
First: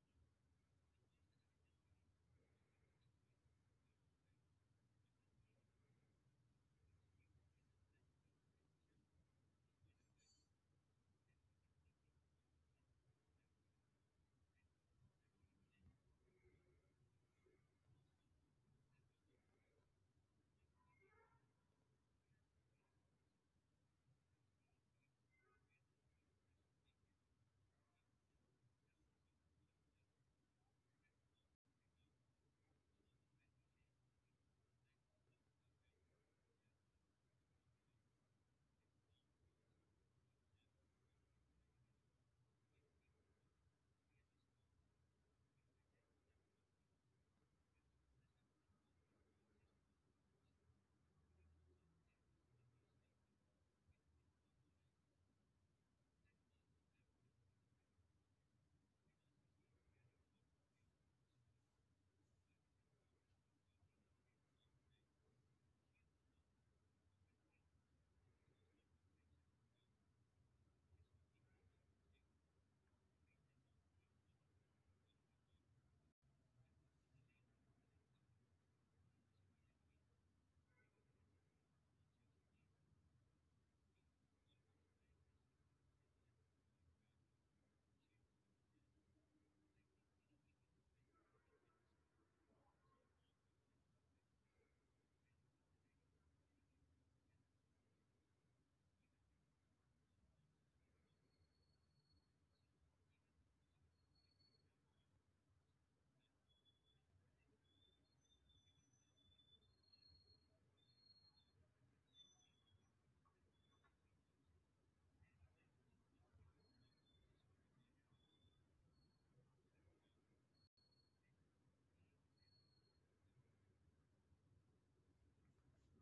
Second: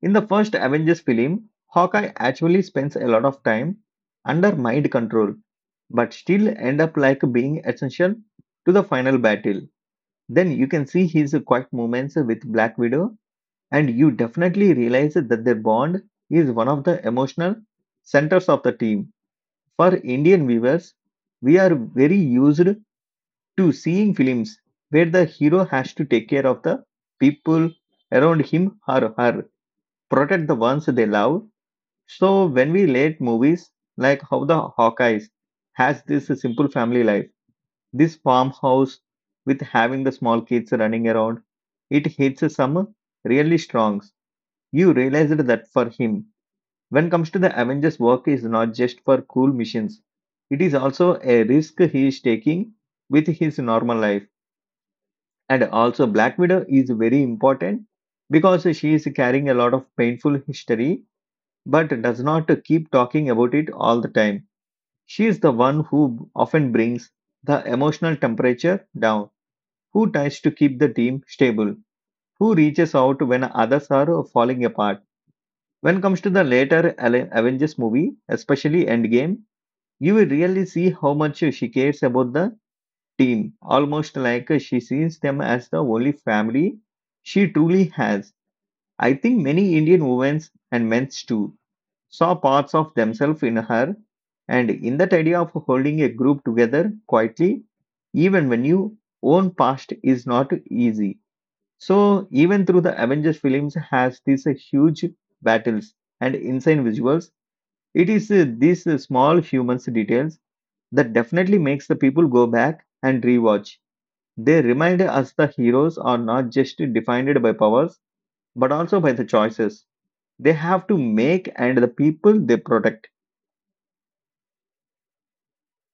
A: In the first Avengers film, Hawkeye actually spends a lot of time under mind control, but still end up like being essential to the final battle. Then you can see his quiet moments with Black Widow, and you definitely realize that their bond is one of the emotional centers of the team. For Indian viewers, we are very used to seeing films where the hero has to take care of the people around him or her, protect the ones they love, so when we relate movies like how the Hawkeyes has this simple family life, this farmhouse with having the small kids running around, it hits some really strong. You realized that for him. When comes to the Avengers work is not just for cool missions. It is also a risk he is taking with his normal life. And also Black Widow is very important because she is carrying a lot of painful history but does not keep talking about it all the time. She is the one who often brings the emotional temperature down, who tries to keep the team stable, who reaches out when others are falling apart. When it comes to the later Avengers movie, especially Endgame, you will really see how much she cares about the team, almost like she sees them as the only family she truly has. I think many Indian women and men too saw parts of themselves in her, and in that idea of holding a group together quietly, even when your own past is not easy. So, even through the Avengers films has these huge battles and insane visuals, it is these small humans details that definitely makes the people go back and rewatch. They remind us the heroes are not just defined by powers, but also by the choices they have to make and the people they protect.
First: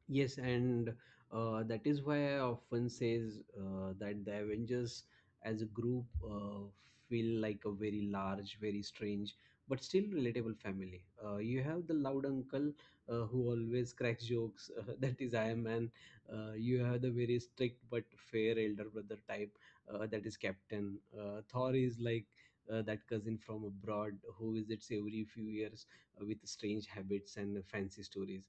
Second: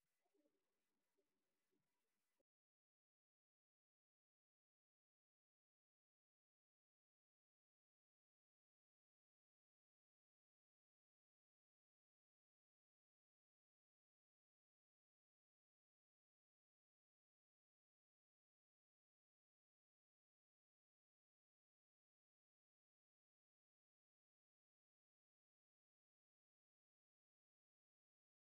B: Yes, and that is why I often says that the Avengers as a group feel like a very large, very strange, but still relatable family. You have the loud uncle who always cracks jokes, that is Iron Man. You have the very strict but fair elder brother type, that is Captain. Thor is like that cousin from abroad who visits every few years with strange habits and fancy stories.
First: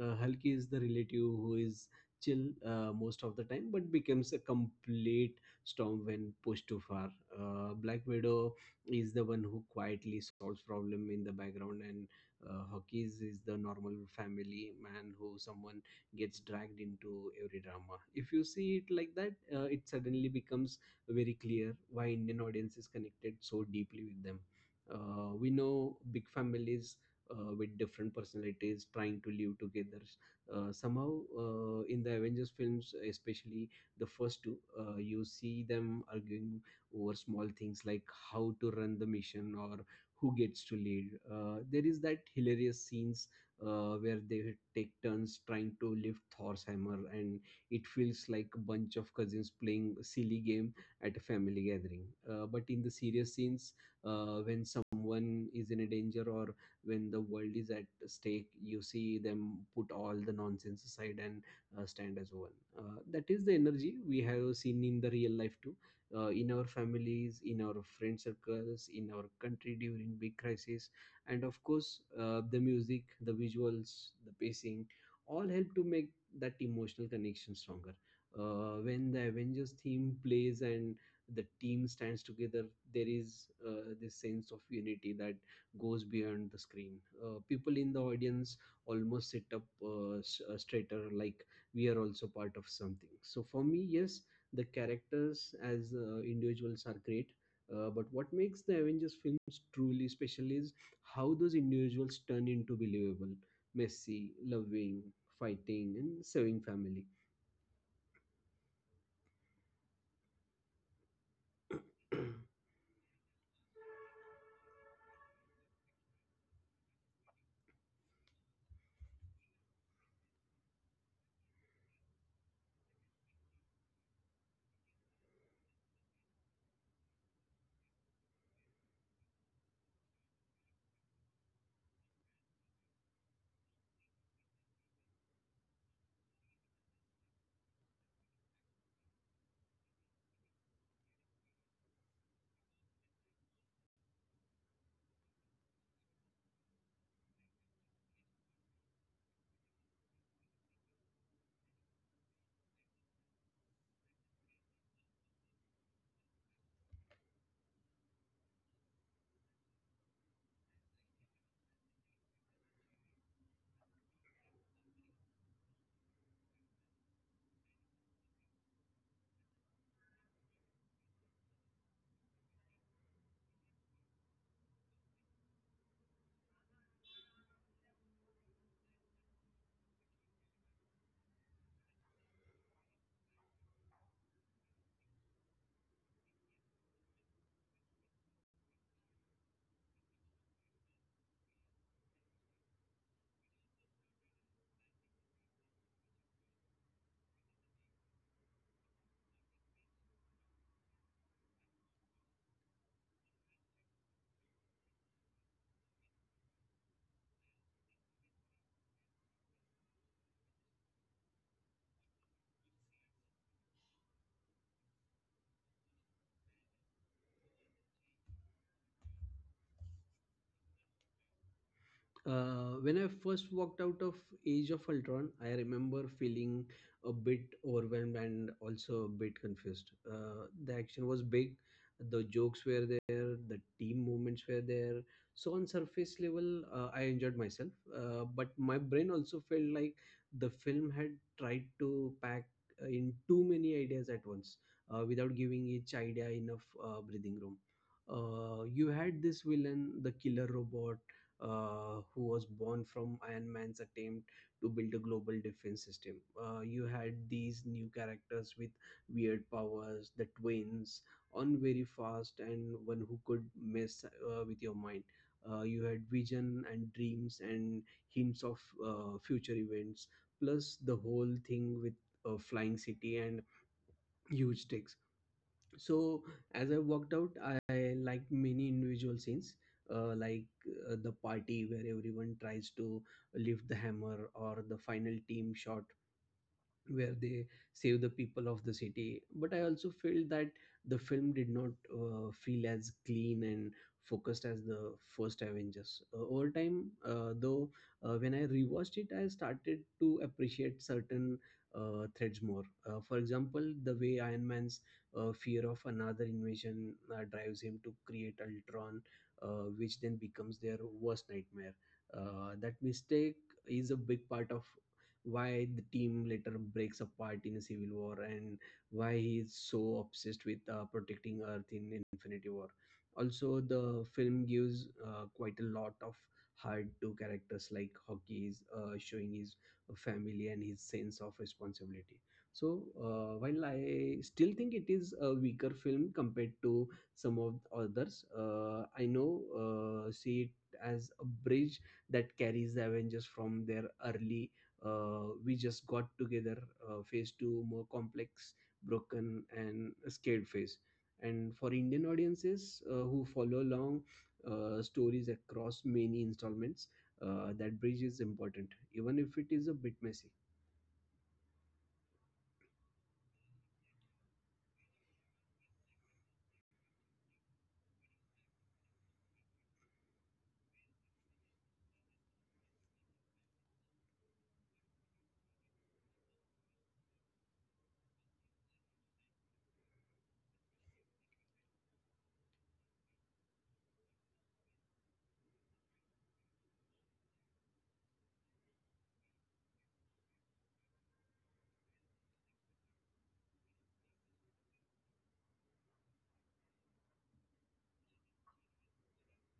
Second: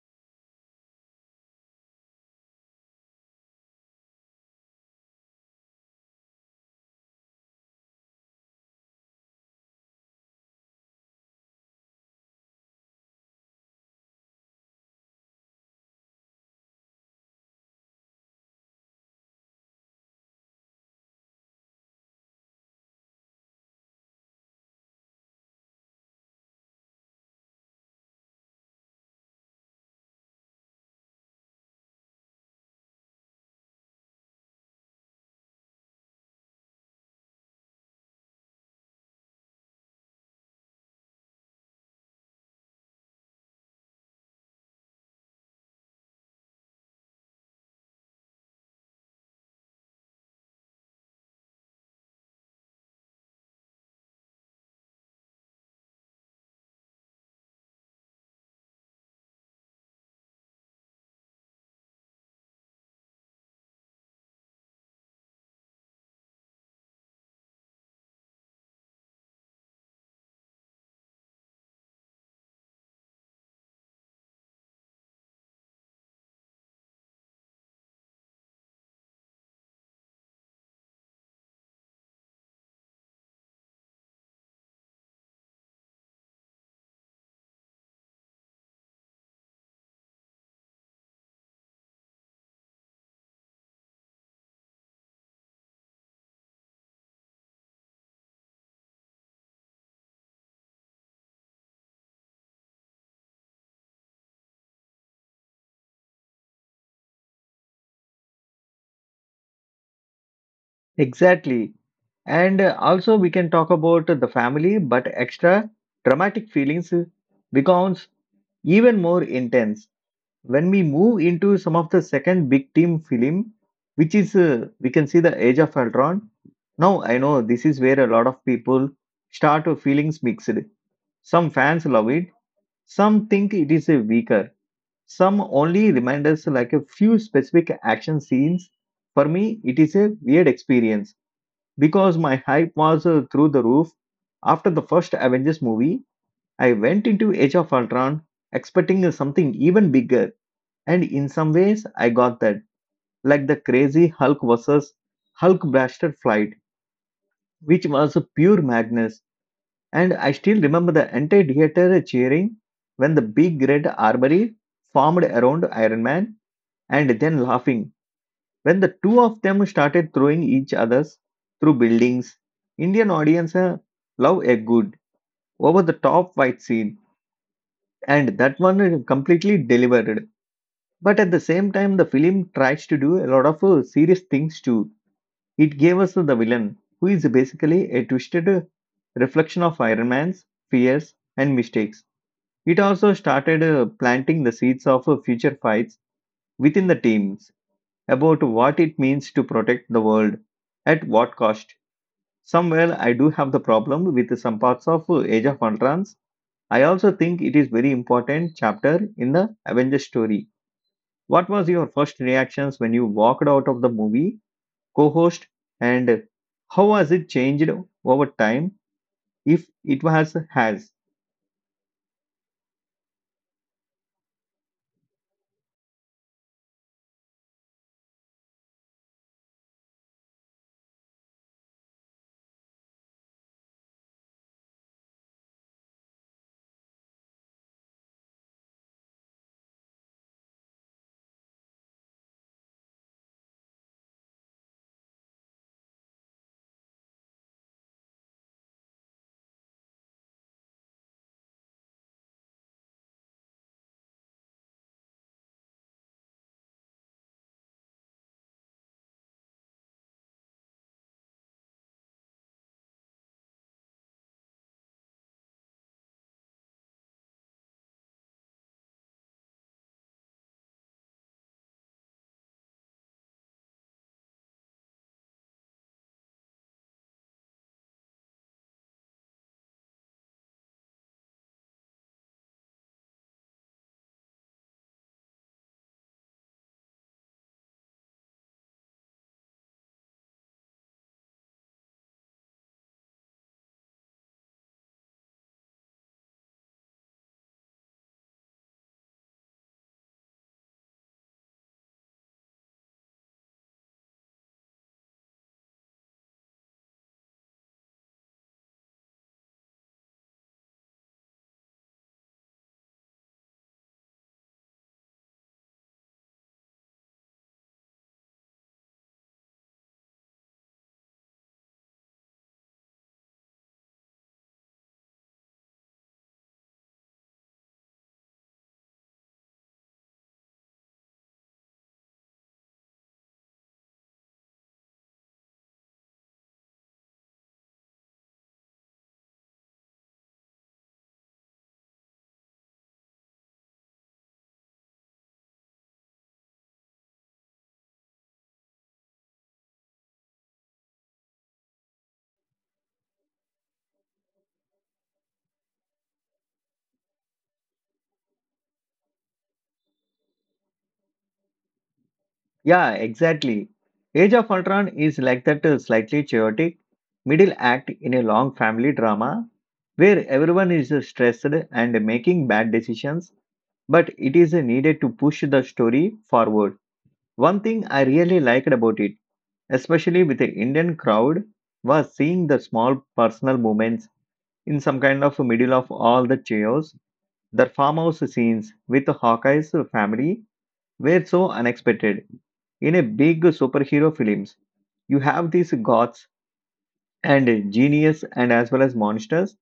B: Hulky is the relative who is chill most of the time, but becomes a complete storm when pushed too far. Black Widow is the one who quietly solves problem in the background, and Hawkeyes is the normal family man who someone gets dragged into every drama. If you see it like that, it suddenly becomes very clear why Indian audience is connected so deeply with them. We know big families with different personalities trying to live together. Somehow, in the Avengers films, especially the first two, you see them arguing over small things like how to run the mission or who gets to lead. There is that hilarious scenes where they take turns trying to lift Thor's hammer, and it feels like a bunch of cousins playing a silly game at a family gathering. But in the serious scenes, when someone is in a danger or when the world is at stake, you see them put all the nonsense aside and stand as one. That is the energy we have seen in the real life too, in our families, in our friend circles, in our country during big crisis. And of course, the music, the visuals, the pacing all help to make that emotional connection stronger. When the Avengers theme plays and the team stands together, there is this sense of unity that goes beyond the screen. People in the audience almost sit up straighter, like we are also part of something. So for me, yes, the characters as individuals are great. But what makes the Avengers films truly special is how those individuals turn into believable, messy, loving, fighting, and serving family.
A: Exactly. And also, we can talk about the family, but extra dramatic feelings becomes even more intense when we move into some of the second big team film, which is we can see the Age of Ultron. Now, I know this is where a lot of people start to feelings mixed. Some fans love it, some think it is a weaker, some only remind us like a few specific action scenes. For me, it is a weird experience because my hype was through the roof. After the first Avengers movie, I went into Age of Ultron expecting something even bigger, and in some ways, I got that, like the crazy Hulk versus Hulk blaster fight, which was pure madness. And I still remember the entire theater cheering when the big red armory formed around Iron Man, and then laughing when the two of them started throwing each others through buildings. Indian audience love a good over the top fight scene, and that one is completely delivered. But at the same time, the film tries to do a lot of serious things too. It gave us the villain, who is basically a twisted reflection of Iron Man's fears and mistakes. It also started planting the seeds of future fights within the teams about what it means to protect the world at what cost. Somewhere I do have the problem with some parts of Age of Ultron's. I also think it is very important chapter in the Avengers story. What was your first reactions when you walked out of the movie, co-host, and how has it changed over time if it was has?
B: When I first walked out of Age of Ultron, I remember feeling a bit overwhelmed and also a bit confused. The action was big, the jokes were there, the team movements were there. So on surface level, I enjoyed myself, but my brain also felt like the film had tried to pack in too many ideas at once, without giving each idea enough breathing room. You had this villain, the killer robot who was born from Iron Man's attempt to build a global defense system. You had these new characters with weird powers, the twins, on very fast, and one who could mess with your mind. You had vision and dreams and hints of future events, plus the whole thing with a flying city and huge tech. So as I walked out, I liked many individual scenes, like the party where everyone tries to lift the hammer, or the final team shot where they save the people of the city. But I also felt that the film did not feel as clean and focused as the first Avengers. Uh, over time, though, when I rewatched it, I started to appreciate certain threads more. For example, the way Iron Man's fear of another invasion drives him to create Ultron, which then becomes their worst nightmare. That mistake is a big part of why the team later breaks apart in Civil War, and why he is so obsessed with protecting Earth in Infinity War. Also, the film gives quite a lot of heart to characters like Hockey, showing his family and his sense of responsibility. So while I still think it is a weaker film compared to some of the others, I know see it as a bridge that carries the Avengers from their early we just got together phase two more complex, broken and scared phase. And for Indian audiences, who follow along stories across many installments, that bridge is important, even if it is a bit messy.
A: Yeah, exactly. Age of Ultron is like that slightly chaotic middle act in a long family drama where everyone is stressed and making bad decisions, but it is needed to push the story forward. One thing I really liked about it, especially with the Indian crowd, was seeing the small personal moments in some kind of middle of all the chaos. The farmhouse scenes with Hawkeye's family were so unexpected. In a big superhero films, you have these gods and genius and as well as monsters,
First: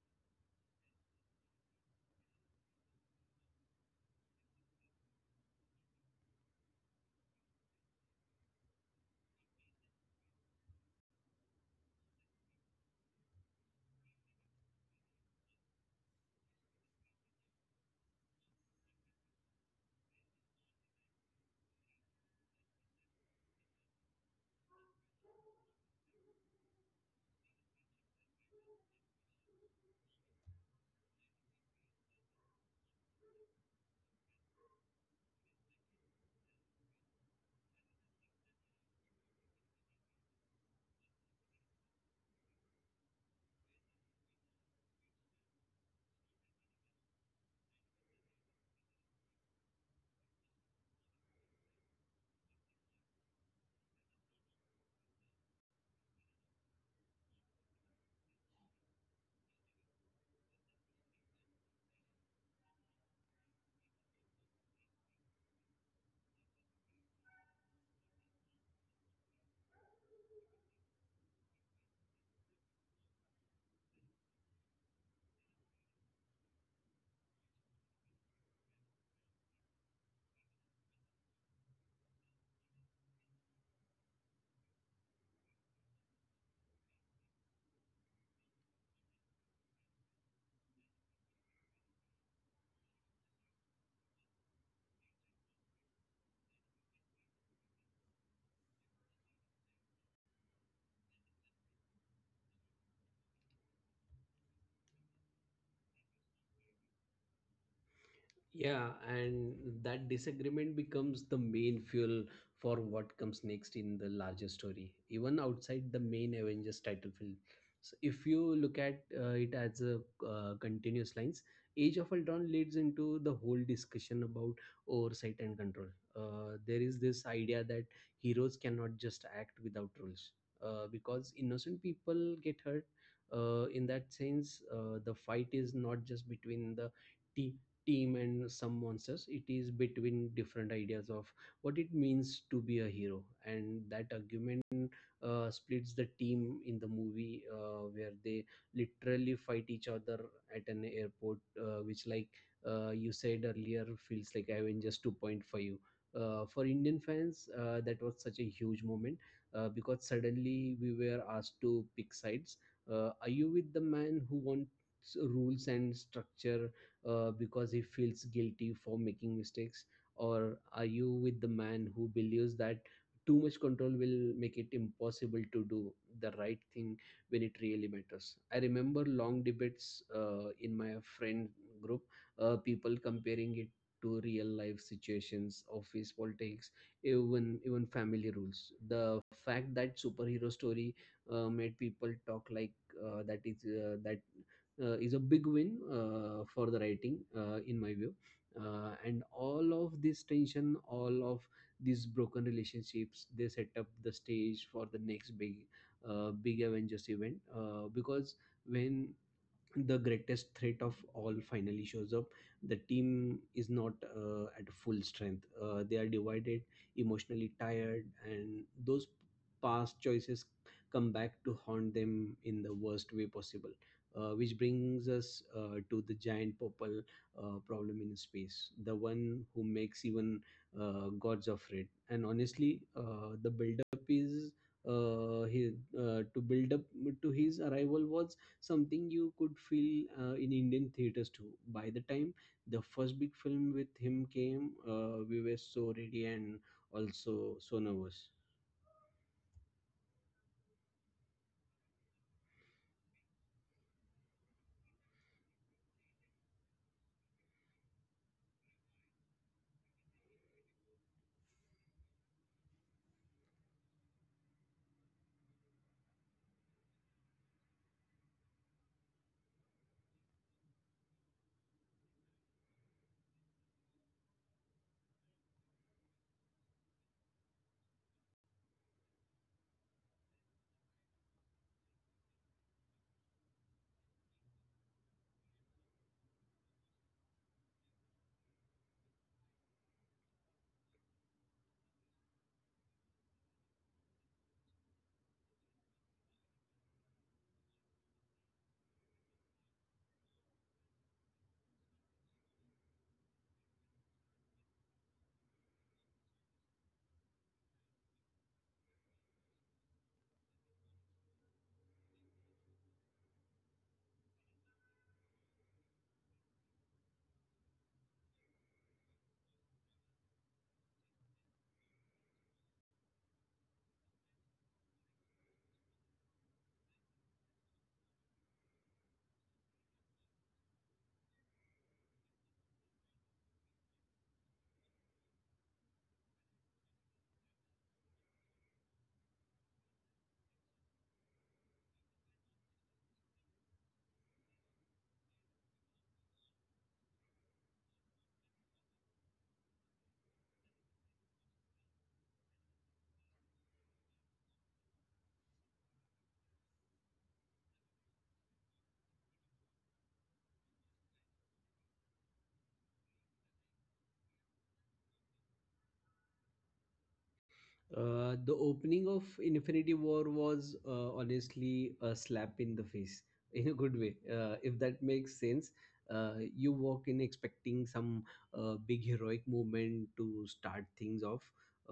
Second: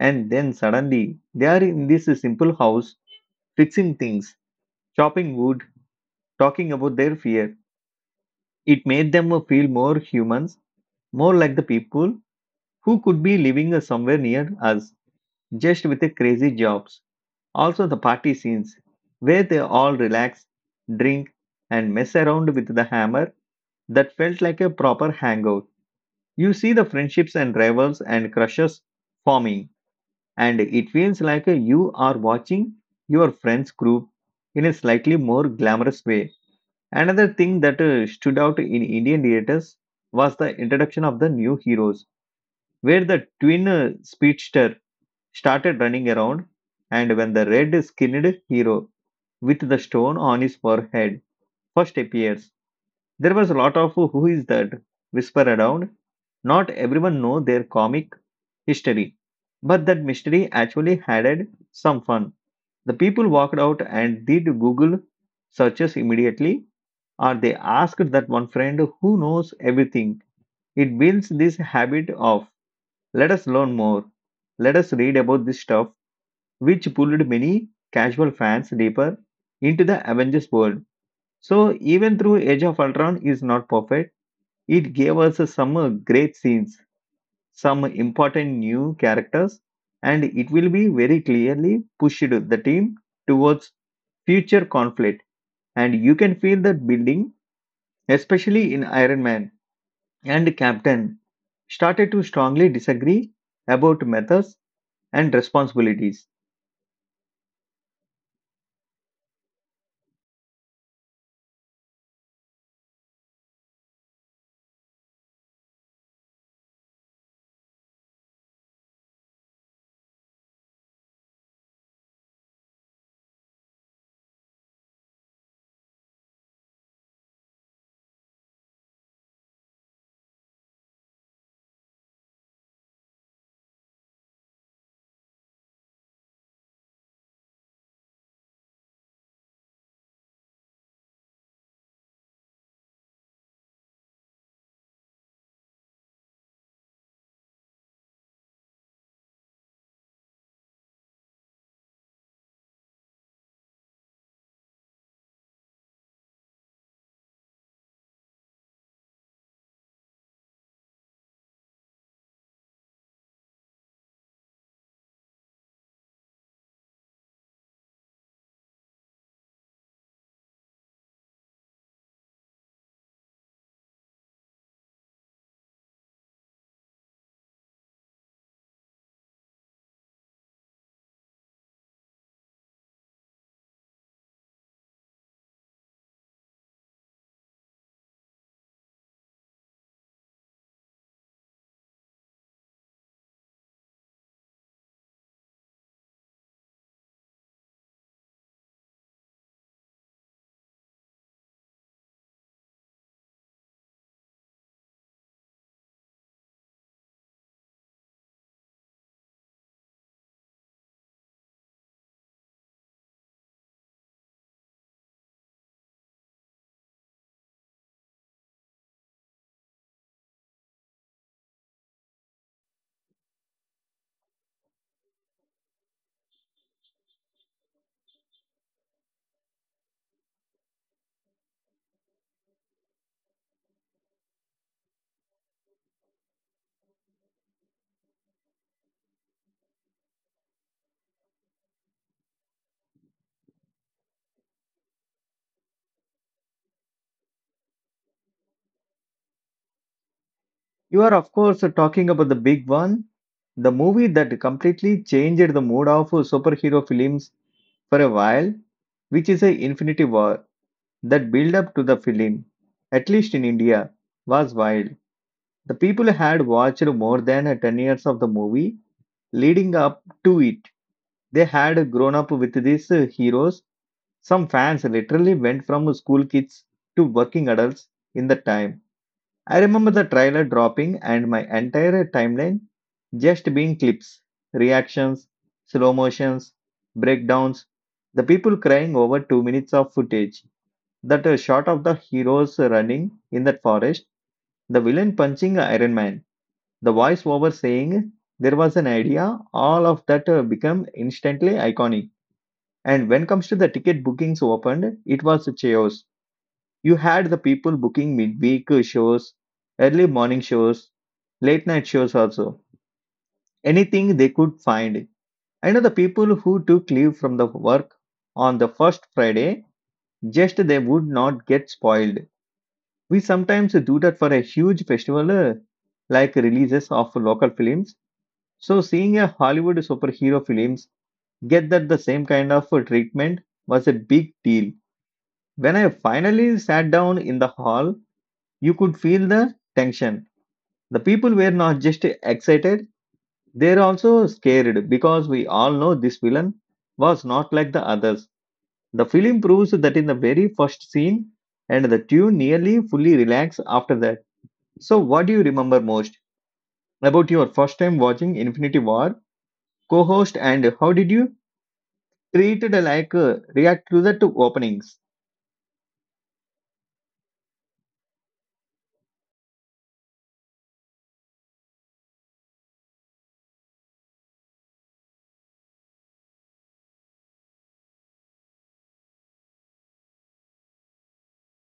A: and then suddenly they are in this simple house fixing things, chopping wood talking about their fear. It made them feel more humans, more like the people who could be living somewhere near us, just with the crazy jobs. Also, the party scenes where they all relax, drink, and mess around with the hammer that felt like a proper hangout. You see the friendships and rivals and crushes forming, and it feels like you are watching your friend's group in a slightly more glamorous way. Another thing that stood out in Indian theaters was the introduction of the new heroes, where the twin speedster started running around, and when the red skinned hero with the stone on his forehead first appears, there was a lot of who is that whisper around. Not everyone know their comic history, but that mystery actually added some fun. The people walked out and did Google searches immediately or they ask that one friend who knows everything. It builds this habit of let us learn more, let us read about this stuff, which pulled many casual fans deeper into the Avengers world. So, even through Age of Ultron is not perfect, it gave us some great scenes, some important new characters, and it will be very clearly pushed the team towards future conflict. And you can feel that building, especially in Iron Man and captain started to strongly disagree about methods and responsibilities.
B: Yeah, and that disagreement becomes the main fuel for what comes next in the larger story, even outside the main Avengers title film. So if you look at it as a continuous lines, Age of Ultron leads into the whole discussion about oversight and control. There is this idea that heroes cannot just act without rules, because innocent people get hurt. In that sense, the fight is not just between the team team and some monsters. It is between different ideas of what it means to be a hero. And that argument splits the team in the movie, where they literally fight each other at an airport, which, like, you said earlier, feels like Avengers 2.5. For Indian fans, that was such a huge moment, because suddenly we were asked to pick sides. Are you with the man who wants rules and structure, because he feels guilty for making mistakes? Or are you with the man who believes that too much control will make it impossible to do the right thing when it really matters? I remember long debates in my friend group, people comparing it to real life situations, office politics, even family rules. The fact that superhero story made people talk like that is a big win for the writing, in my view. And all of this tension, all of these broken relationships, they set up the stage for the next big Avengers event, because when the greatest threat of all finally shows up, the team is not at full strength. They are divided, emotionally tired, and those past choices come back to haunt them in the worst way possible, which brings us to the giant purple problem in space, the one who makes even gods afraid. And honestly, the build up is his, to build up to his arrival was something you could feel in Indian theaters too. By the time the first big film with him came, we were so ready and also so nervous.
A: You are, of course, talking about the big one, the movie that completely changed the mood of superhero films for a while, which is a Infinity War that build up to the film, at least in India, was wild. The people had watched more than 10 years of the movie Leading up to it, they had grown up with these heroes. Some fans literally went from school kids to working adults in the time. I remember the trailer dropping and my entire timeline just being clips, reactions, slow motions, breakdowns, the people crying over two minutes of footage, that shot of the heroes running in that forest, the villain punching Iron Man, the voiceover saying there was an idea, all of that become instantly iconic. And when comes to the ticket bookings opened, it was a chaos. You had the people booking midweek shows, early morning shows, late night shows also. Anything they could find. I know the people who took leave from the work on the first Friday, just they would not get spoiled. We sometimes do that for a huge festival like releases of local films. So seeing a Hollywood superhero films get that the same kind of treatment was a big deal. When I finally sat down in the hall, you could feel the tension. The people were not just excited, they are also scared because we all know this villain was not like the others. The film proves that in the very first scene and the two nearly fully relax after that. So what do you remember most about your first time watching Infinity War co-host and how did you treated like reacted to the openings?
B: The opening of Infinity War was honestly a slap in the face in a good way. If that makes sense, you walk in expecting some big heroic movement to start things off,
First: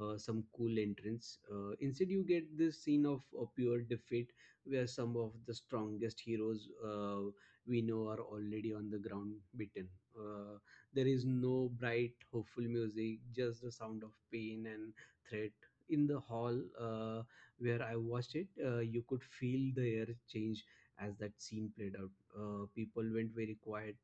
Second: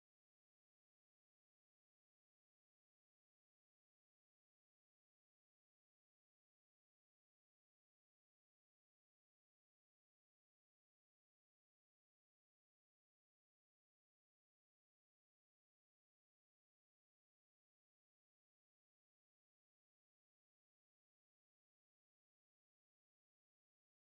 B: some cool entrance. Instead, you get this scene of a pure defeat where some of the strongest heroes we know are already on the ground beaten. Uh, there is no bright, hopeful music, just the sound of pain and threat in the hall, where I watched it. You could feel the air change as that scene played out. People went very quiet,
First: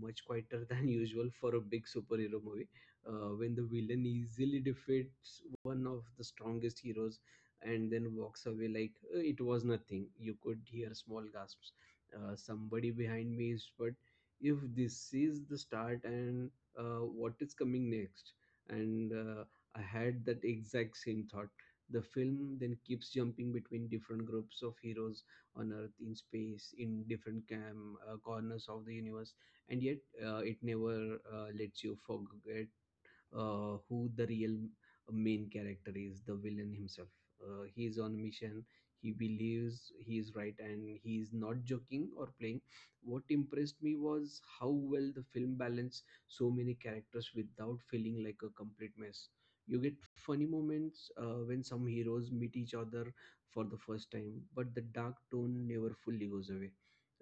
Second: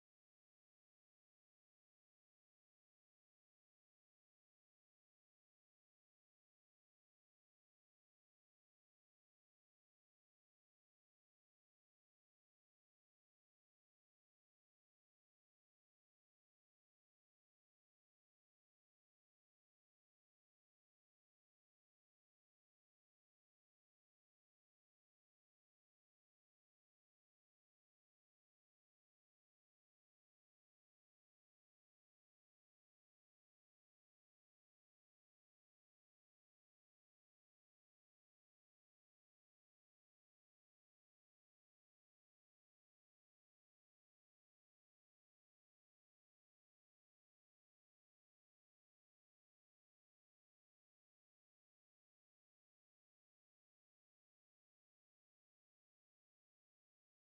B: much quieter than usual for a big superhero movie. When the villain easily defeats one of the strongest heroes and then walks away like it was nothing, you could hear small gasps. Somebody behind me is, but if this is the start, and what is coming next? And I had that exact same thought. The film then keeps jumping between different groups of heroes on Earth, in space, in different corners of the universe, and yet it never lets you forget who the real main character is: the villain himself. He is on a mission, he believes he is right, and he is not joking or playing. What impressed me was how well the film balanced so many characters without feeling like a complete mess. You get funny moments when some heroes meet each other for the first time, but the dark tone never fully goes away.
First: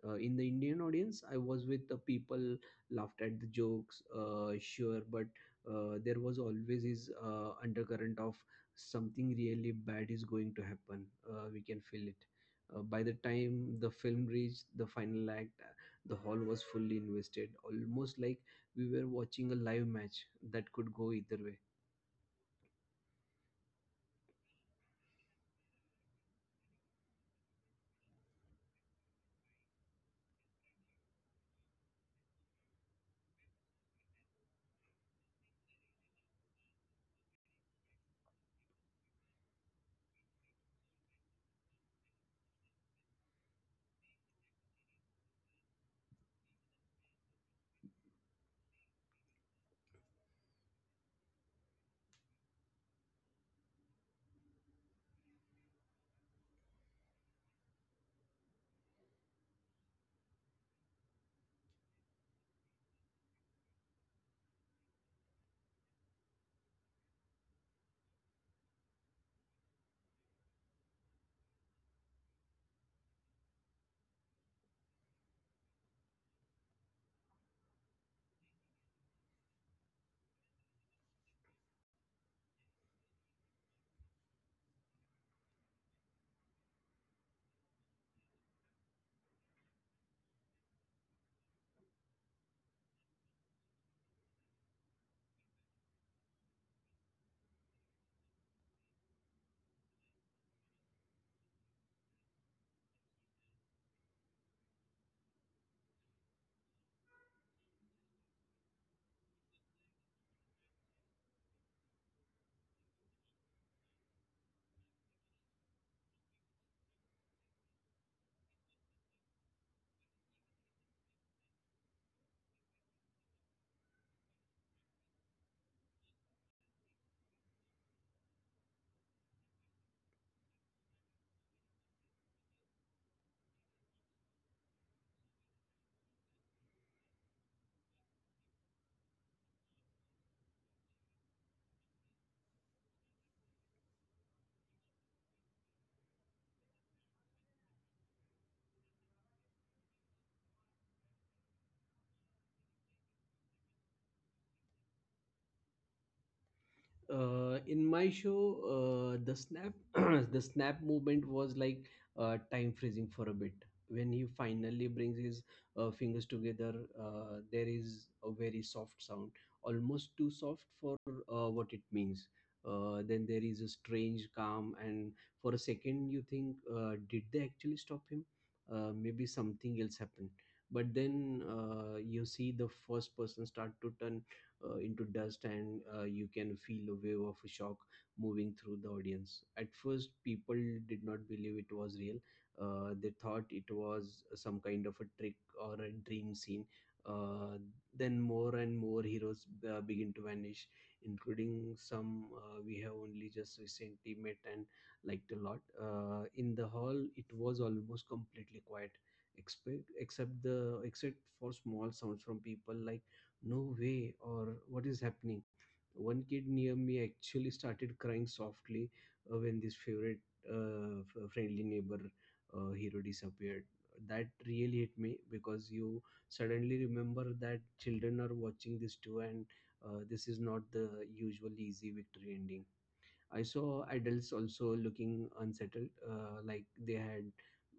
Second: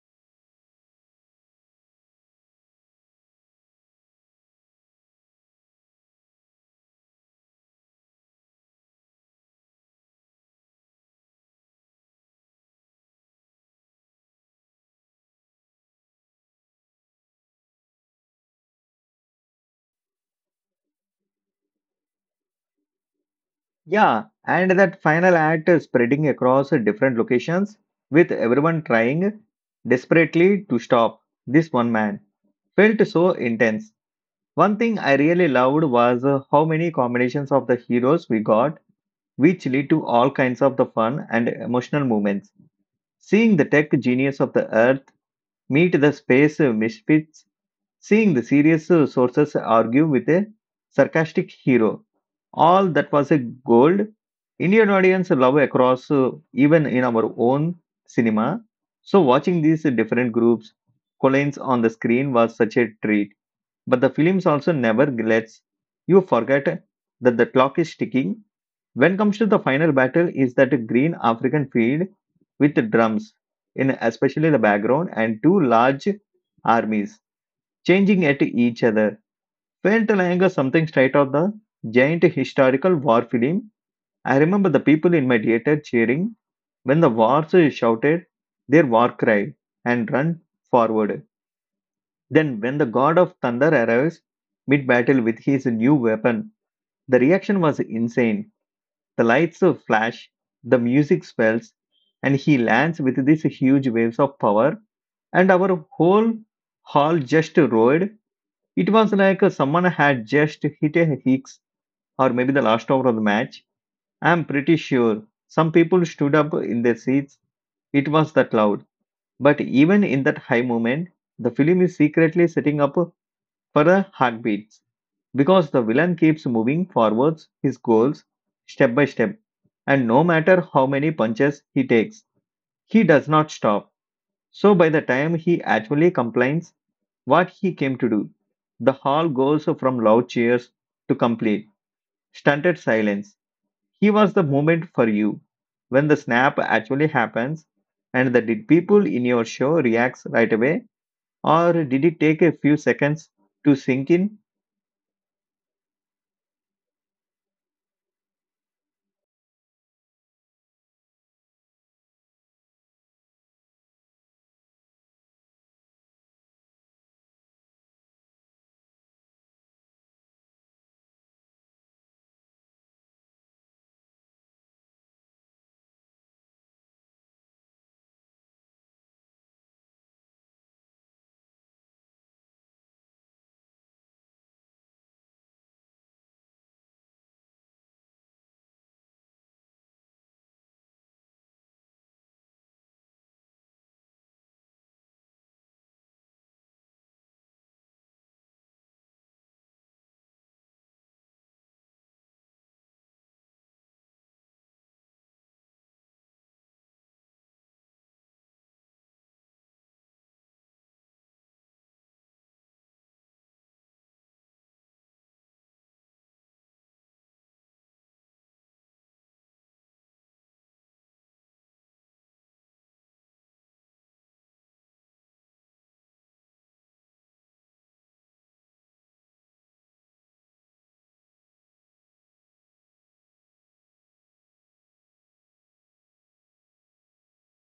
B: In the Indian audience I was with, the people laughed at the jokes, sure, but there was always this undercurrent of something really bad is going to happen. We can feel it. By the time the film reached the final act, the hall was fully invested, almost like we were watching a live match that could go either way.
A: Yeah, and that final act is spreading across different locations with everyone trying desperately to stop this one man. Felt so intense. One thing I really loved was how many combinations of the heroes we got, which lead to all kinds of the fun and emotional moments. Seeing the tech genius of the earth meet the space misfits. Seeing the serious sources argue with a sarcastic hero, all that was a gold. Indian audience love across, even in our own cinema. So watching these different groups collides on the screen was such a treat. But the films also never lets you forget that the clock is ticking. When comes to the final battle, is that green African field with drums in especially the background and two large armies changing at each other, felt like something straight out the giant historical war film. I remember the people in my theater cheering when the wars shouted their war cry and run forward. Then, when the god of thunder arrives mid battle with his new weapon, the reaction was insane. The lights flash, the music swells, and he lands with these huge waves of power, and our whole hall just roared. It was like someone had just hit a hicks or maybe the last hour of the match. I'm pretty sure some people stood up in their seats. It was that loud. But even in that high moment, the film is secretly setting up for a heartbeats because the villain keeps moving forwards his goals step by step. And no matter how many punches he takes, he does not stop. So by the time he actually complains, what he came to do. The hall goes from loud cheers to complete, stunted silence. He was the moment for you. When the snap actually happens, and the did people in your show reacts right away, or did it take a few seconds to sink in?
B: In my show, the snap the snap movement was like time freezing for a bit when he finally brings his fingers together. There is a very soft sound, almost too soft for what it means. Then there is a strange calm, and for a second you think, did they actually stop him? Maybe something else happened? But then you see the first person start to turn into dust, and you can feel a wave of shock moving through the audience. At first, people did not believe it was real. They thought it was some kind of a trick or a dream scene. Uh, then more and more heroes begin to vanish, including some we have only just recently met and liked a lot. In the hall, it was almost completely quiet, except for small sounds from people like, no way, or what is happening. One kid near me actually started crying softly when this favorite friendly neighbor hero disappeared. That really hit me, because you suddenly remember that children are watching this too, and this is not the usual easy victory ending. I saw adults also looking unsettled, like they had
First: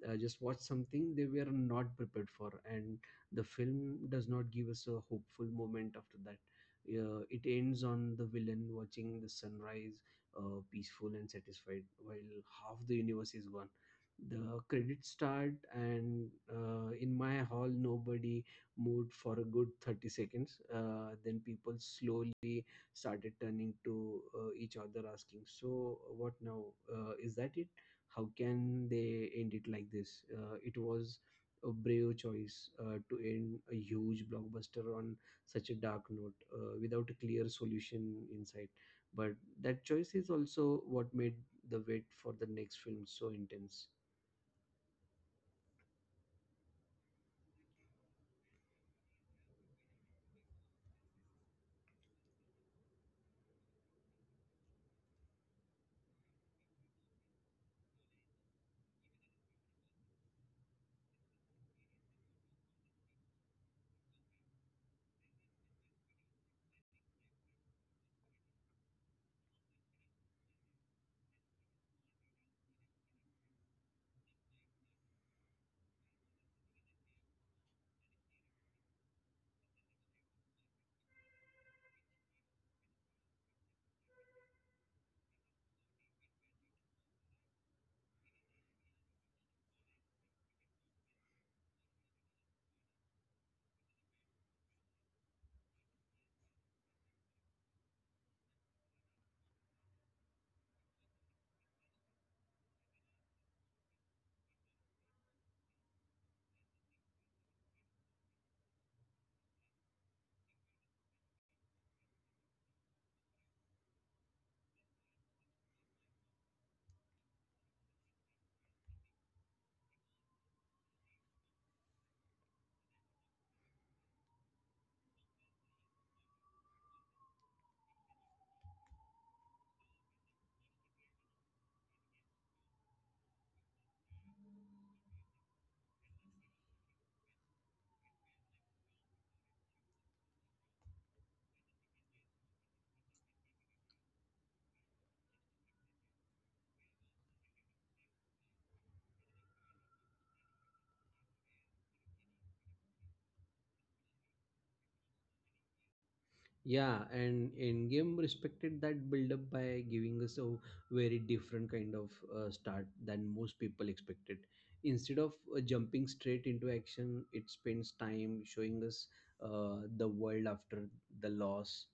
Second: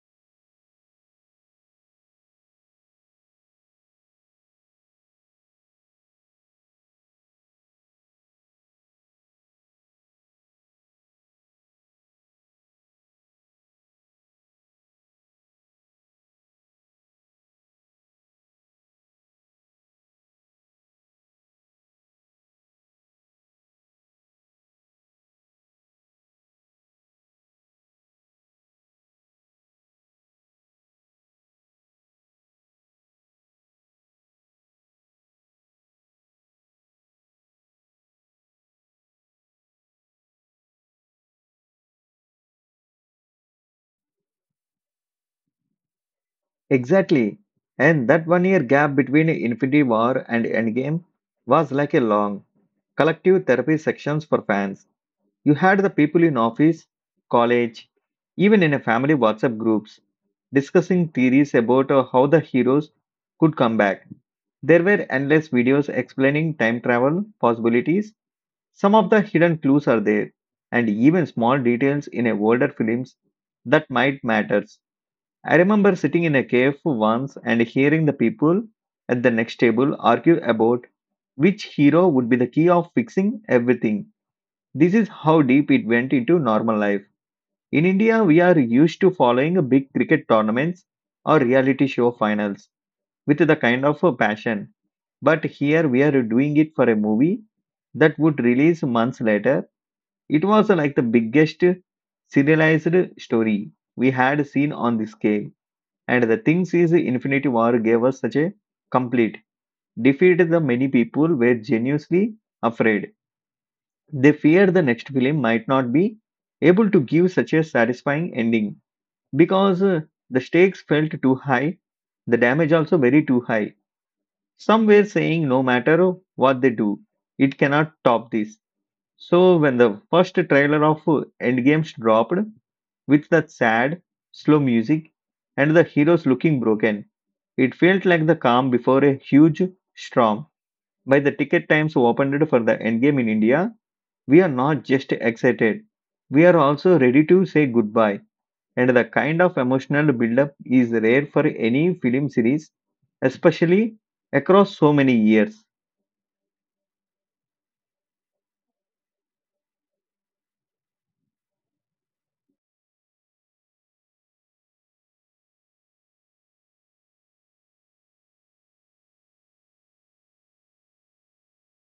B: just watched something they were not prepared for, and the film does not give us a hopeful moment after that. It ends on the villain watching the sunrise, peaceful and satisfied, while half the universe is gone. The credits start, and in my hall, nobody moved for a good 30 seconds. Then people slowly started turning to each other asking, so what now? Is that it? How can they end it like this? It was a brave choice to end a huge blockbuster on such a dark note, without a clear solution in sight. But that choice is also what made the wait for the next film so intense.
A: Exactly. And that one year gap between Infinity War and Endgame was like a long collective therapy sessions for fans. You had the people in office, college, even in a family WhatsApp groups discussing theories about how the heroes could come back. There were endless videos explaining time travel possibilities. Some of the hidden clues are there, and even small details in a older films that might matters. I remember sitting in a cave once and hearing the people at the next table argue about which hero would be the key of fixing everything. This is how deep it went into normal life. In India, we are used to following big cricket tournaments or reality show finals with the kind of a passion. But here we are doing it for a movie that would release months later. It was like the biggest serialized story we had seen on the scale. And the things is Infinity War gave us such a complete defeat that many people were genuinely afraid they fear the next film might not be able to give such a satisfying ending because the stakes felt too high, the damage also very too high. Some were saying no matter what they do, it cannot top this. So when the first trailer of Endgames dropped with that sad, slow music and the heroes looking broken, it felt like the calm before a huge storm. By the ticket times opened for the Endgame in India, we are not just excited, we are also ready to say goodbye. And the kind of emotional buildup is rare for any film series, especially across so many years.
B: Yeah, and in game respected that build up by giving us a very different kind of start than most people expected. Instead of jumping straight into action, it spends time showing us the world after the loss.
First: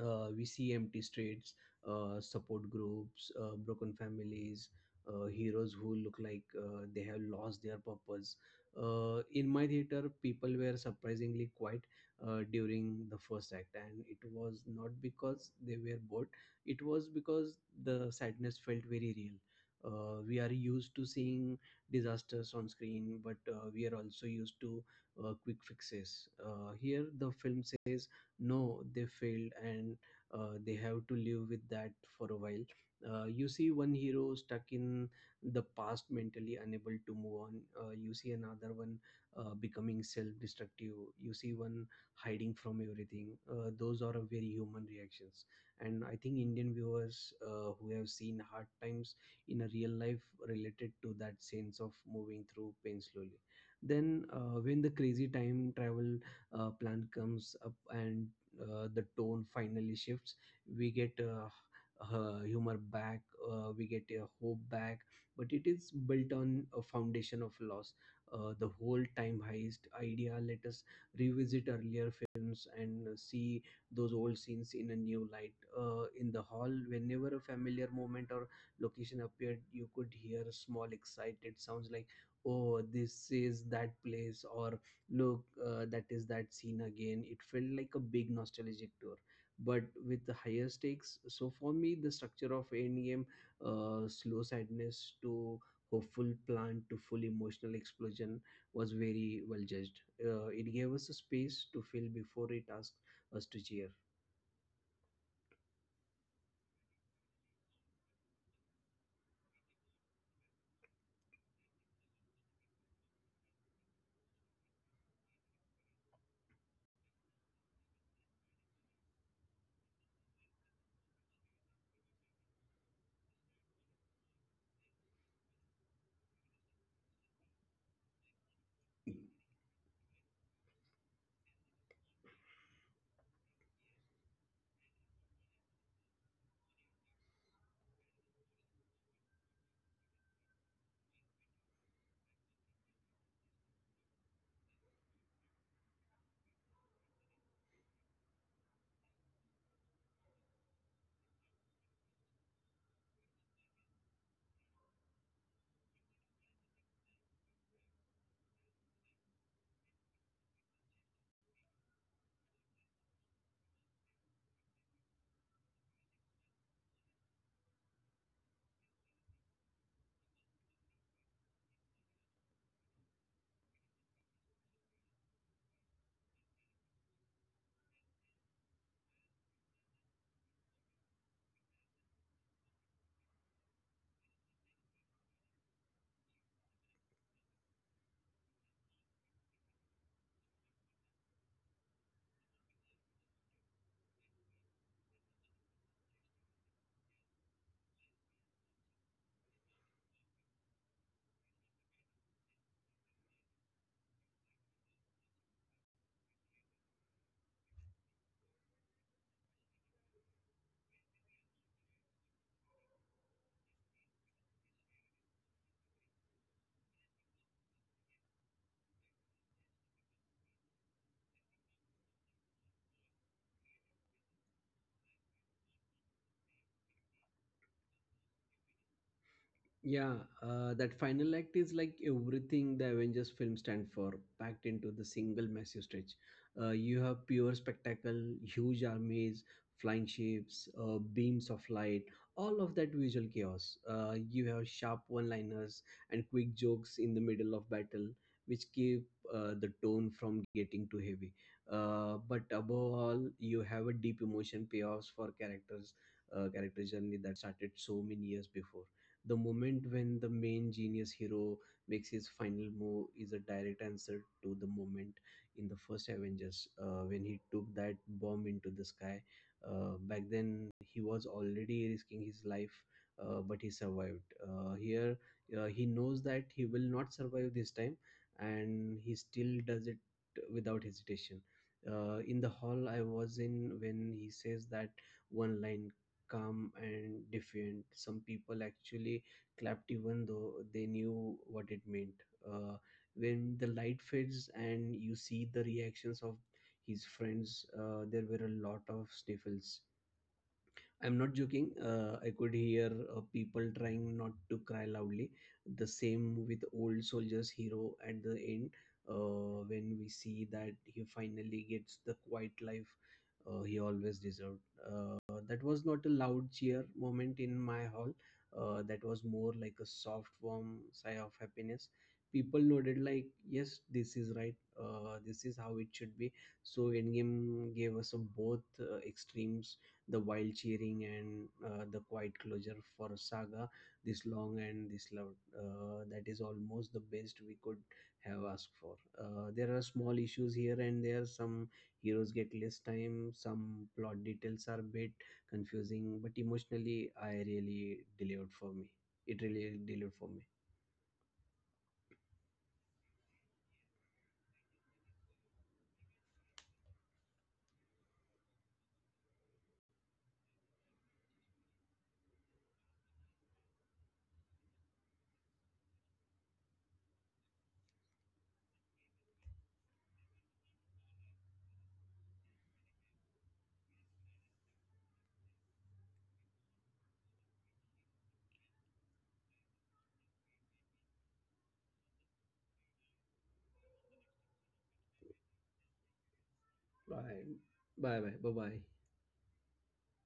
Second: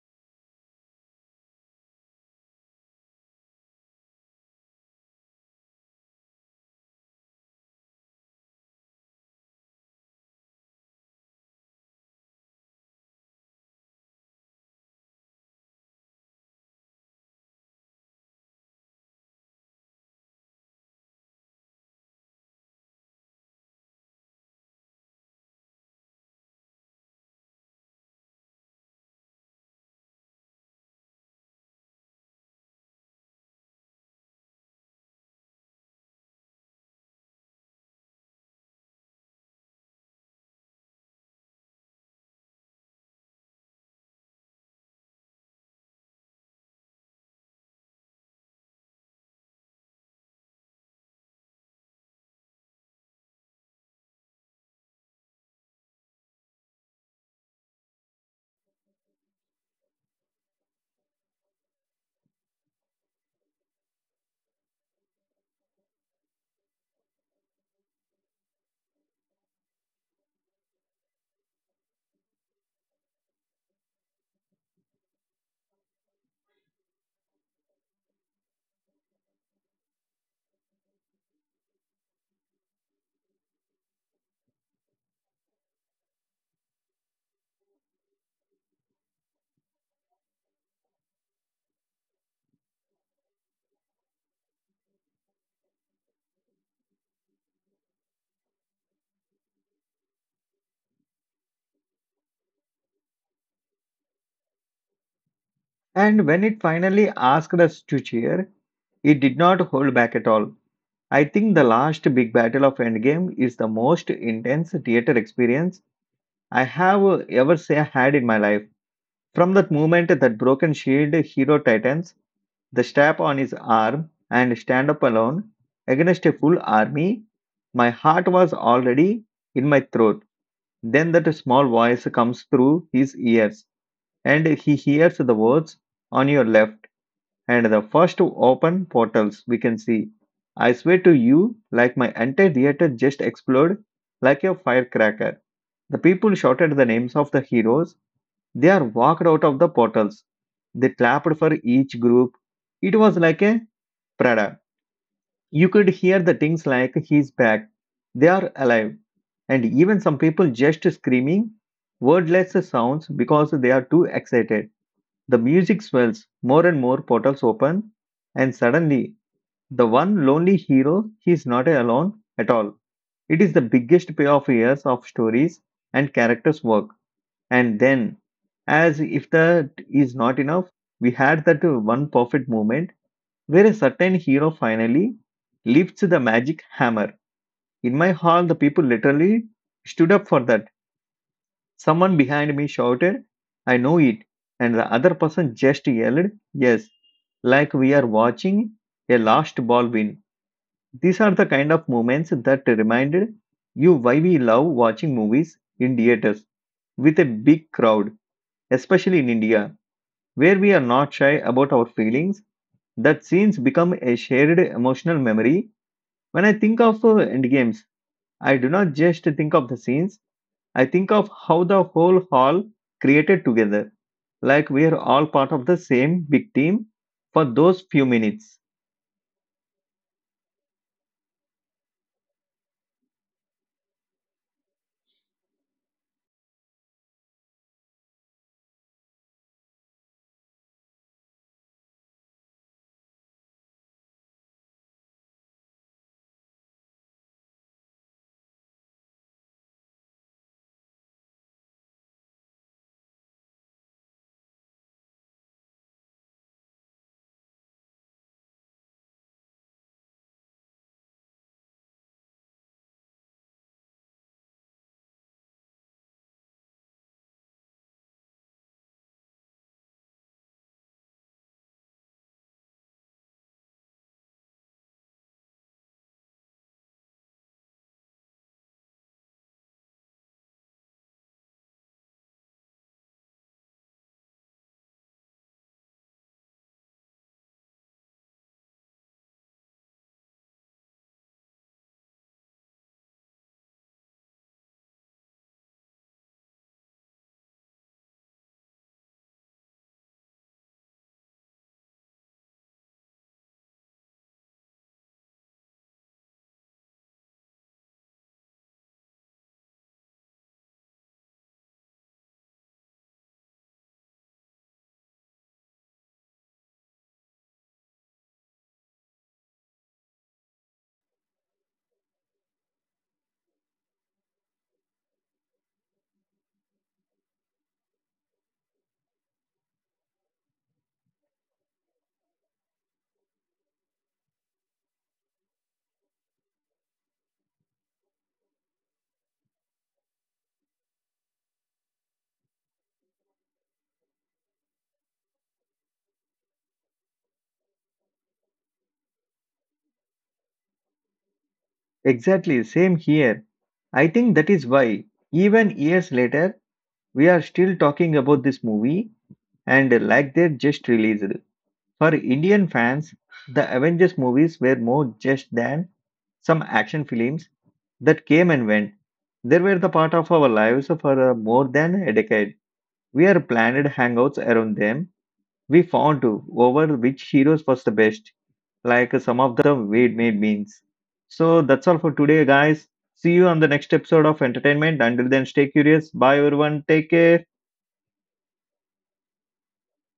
B: We see empty streets, support groups, broken families, heroes who look like they have lost their purpose. In my theater, people were surprisingly quiet during the first act, and it was not because they were bored, it was because the sadness felt very real. We are used to seeing disasters on screen, but we are also used to quick fixes. Here, the film says no, they failed, and they have to live with that for a while. You see one hero stuck in the past, mentally unable to move on. You see another one becoming self-destructive. You see one hiding from everything. Those are a very human reactions, and I think Indian viewers who have seen hard times in a real life related to that sense of moving through pain slowly. Then when the crazy time travel plan comes up and the tone finally shifts, we get humor back, we get hope back, but it is built on a foundation of loss. The whole time heist idea let us revisit earlier films and see those old scenes in a new light. In the hall, whenever a familiar moment or location appeared, you could hear small excited sounds like, oh, this is that place, or look, that is that scene again. It felt like a big nostalgic tour, but with the higher stakes. So for me, the structure of Endgame, slow sadness to hopeful plan to full emotional explosion, was very well judged. It gave us a space to feel before it asked us to cheer.
A: And when it finally asked us to cheer, it did not hold back at all. I think the last big battle of Endgame is the most intense theater experience I have ever say I had in my life. From that moment that broken shield hero titans the strap on his arm, and stand up alone against a full army. My heart was already in my throat. Then that small voice comes through his ears, and he hears the words on your left and the first open portals we can see. I swear to you, like my entire theater just exploded like a firecracker. The people shouted the names of the heroes. They are walked out of the portals. They clapped for each group. It was like a parade. You could hear the things like he's back, they are alive, and even some people just screaming wordless sounds because they are too excited. The music swells, more and more portals open, and suddenly the one lonely hero he is not alone at all. It is the biggest payoff years of stories and characters' work. And then, as if that is not enough, we had that one perfect moment where a certain hero finally lifts the magic hammer in my hall, the people literally stood up for that. Someone behind me shouted, I know it. And the other person just yelled, yes, like we are watching a last ball win. These are the kind of moments that reminded you why we love watching movies in theaters with a big crowd, especially in India, where we are not shy about our feelings. That scenes become a shared emotional memory. When I think of endgames, I do not just think of the scenes. I think of how the whole hall created together, like we're all part of the same big team for those few minutes.
B: Yeah, that final act is like everything the Avengers film stand for, packed into the single massive stretch. You have pure spectacle, huge armies, flying ships, beams of light, all of that visual chaos. You have sharp one-liners and quick jokes in the middle of battle, which keep the tone from getting too heavy. But above all, you have a deep emotion payoffs for characters, character journey that started so many years before. The moment when the main genius hero makes his final move is a direct answer to the moment in the first Avengers, when he took that bomb into the sky. Back then he was already risking his life, but he survived. Here, he knows that he will not survive this time, and he still does it without hesitation. In the hall I was in, when he says that one line, calm and defiant, some people actually clapped, even though they knew what it meant. When the light fades and you see the reactions of his friends, there were a lot of sniffles. I'm not joking. I could hear people trying not to cry loudly. The same with old soldiers hero at the end, when we see that he finally gets the quiet life he always deserved. That was not a loud cheer moment in my hall. That was more like a soft, warm sigh of happiness. People nodded like, "Yes, this is right. This is how it should be." So Endgame gave us a both extremes, the wild cheering and the quiet closure for a saga this long and this loud. That is almost the best we could have asked for. There are small issues here and there. Some heroes get less time, some plot details are a bit confusing, but emotionally, I really delivered for me. It really delivered for me.
A: Exactly, same here. I think that is why, even years later, we are still talking about this movie and like they just released. For Indian fans, the Avengers movies were more just than some action films that came and went. They were the part of our lives for more than a decade. We are planned hangouts around them. We fondue over which heroes was the best, like some of the we-made means. So that's all for today, guys. See you on the next episode of Entertainment. Until then, stay curious. Bye, everyone. Take
B: Bye.
A: care.
B: Bye bye. Bye bye.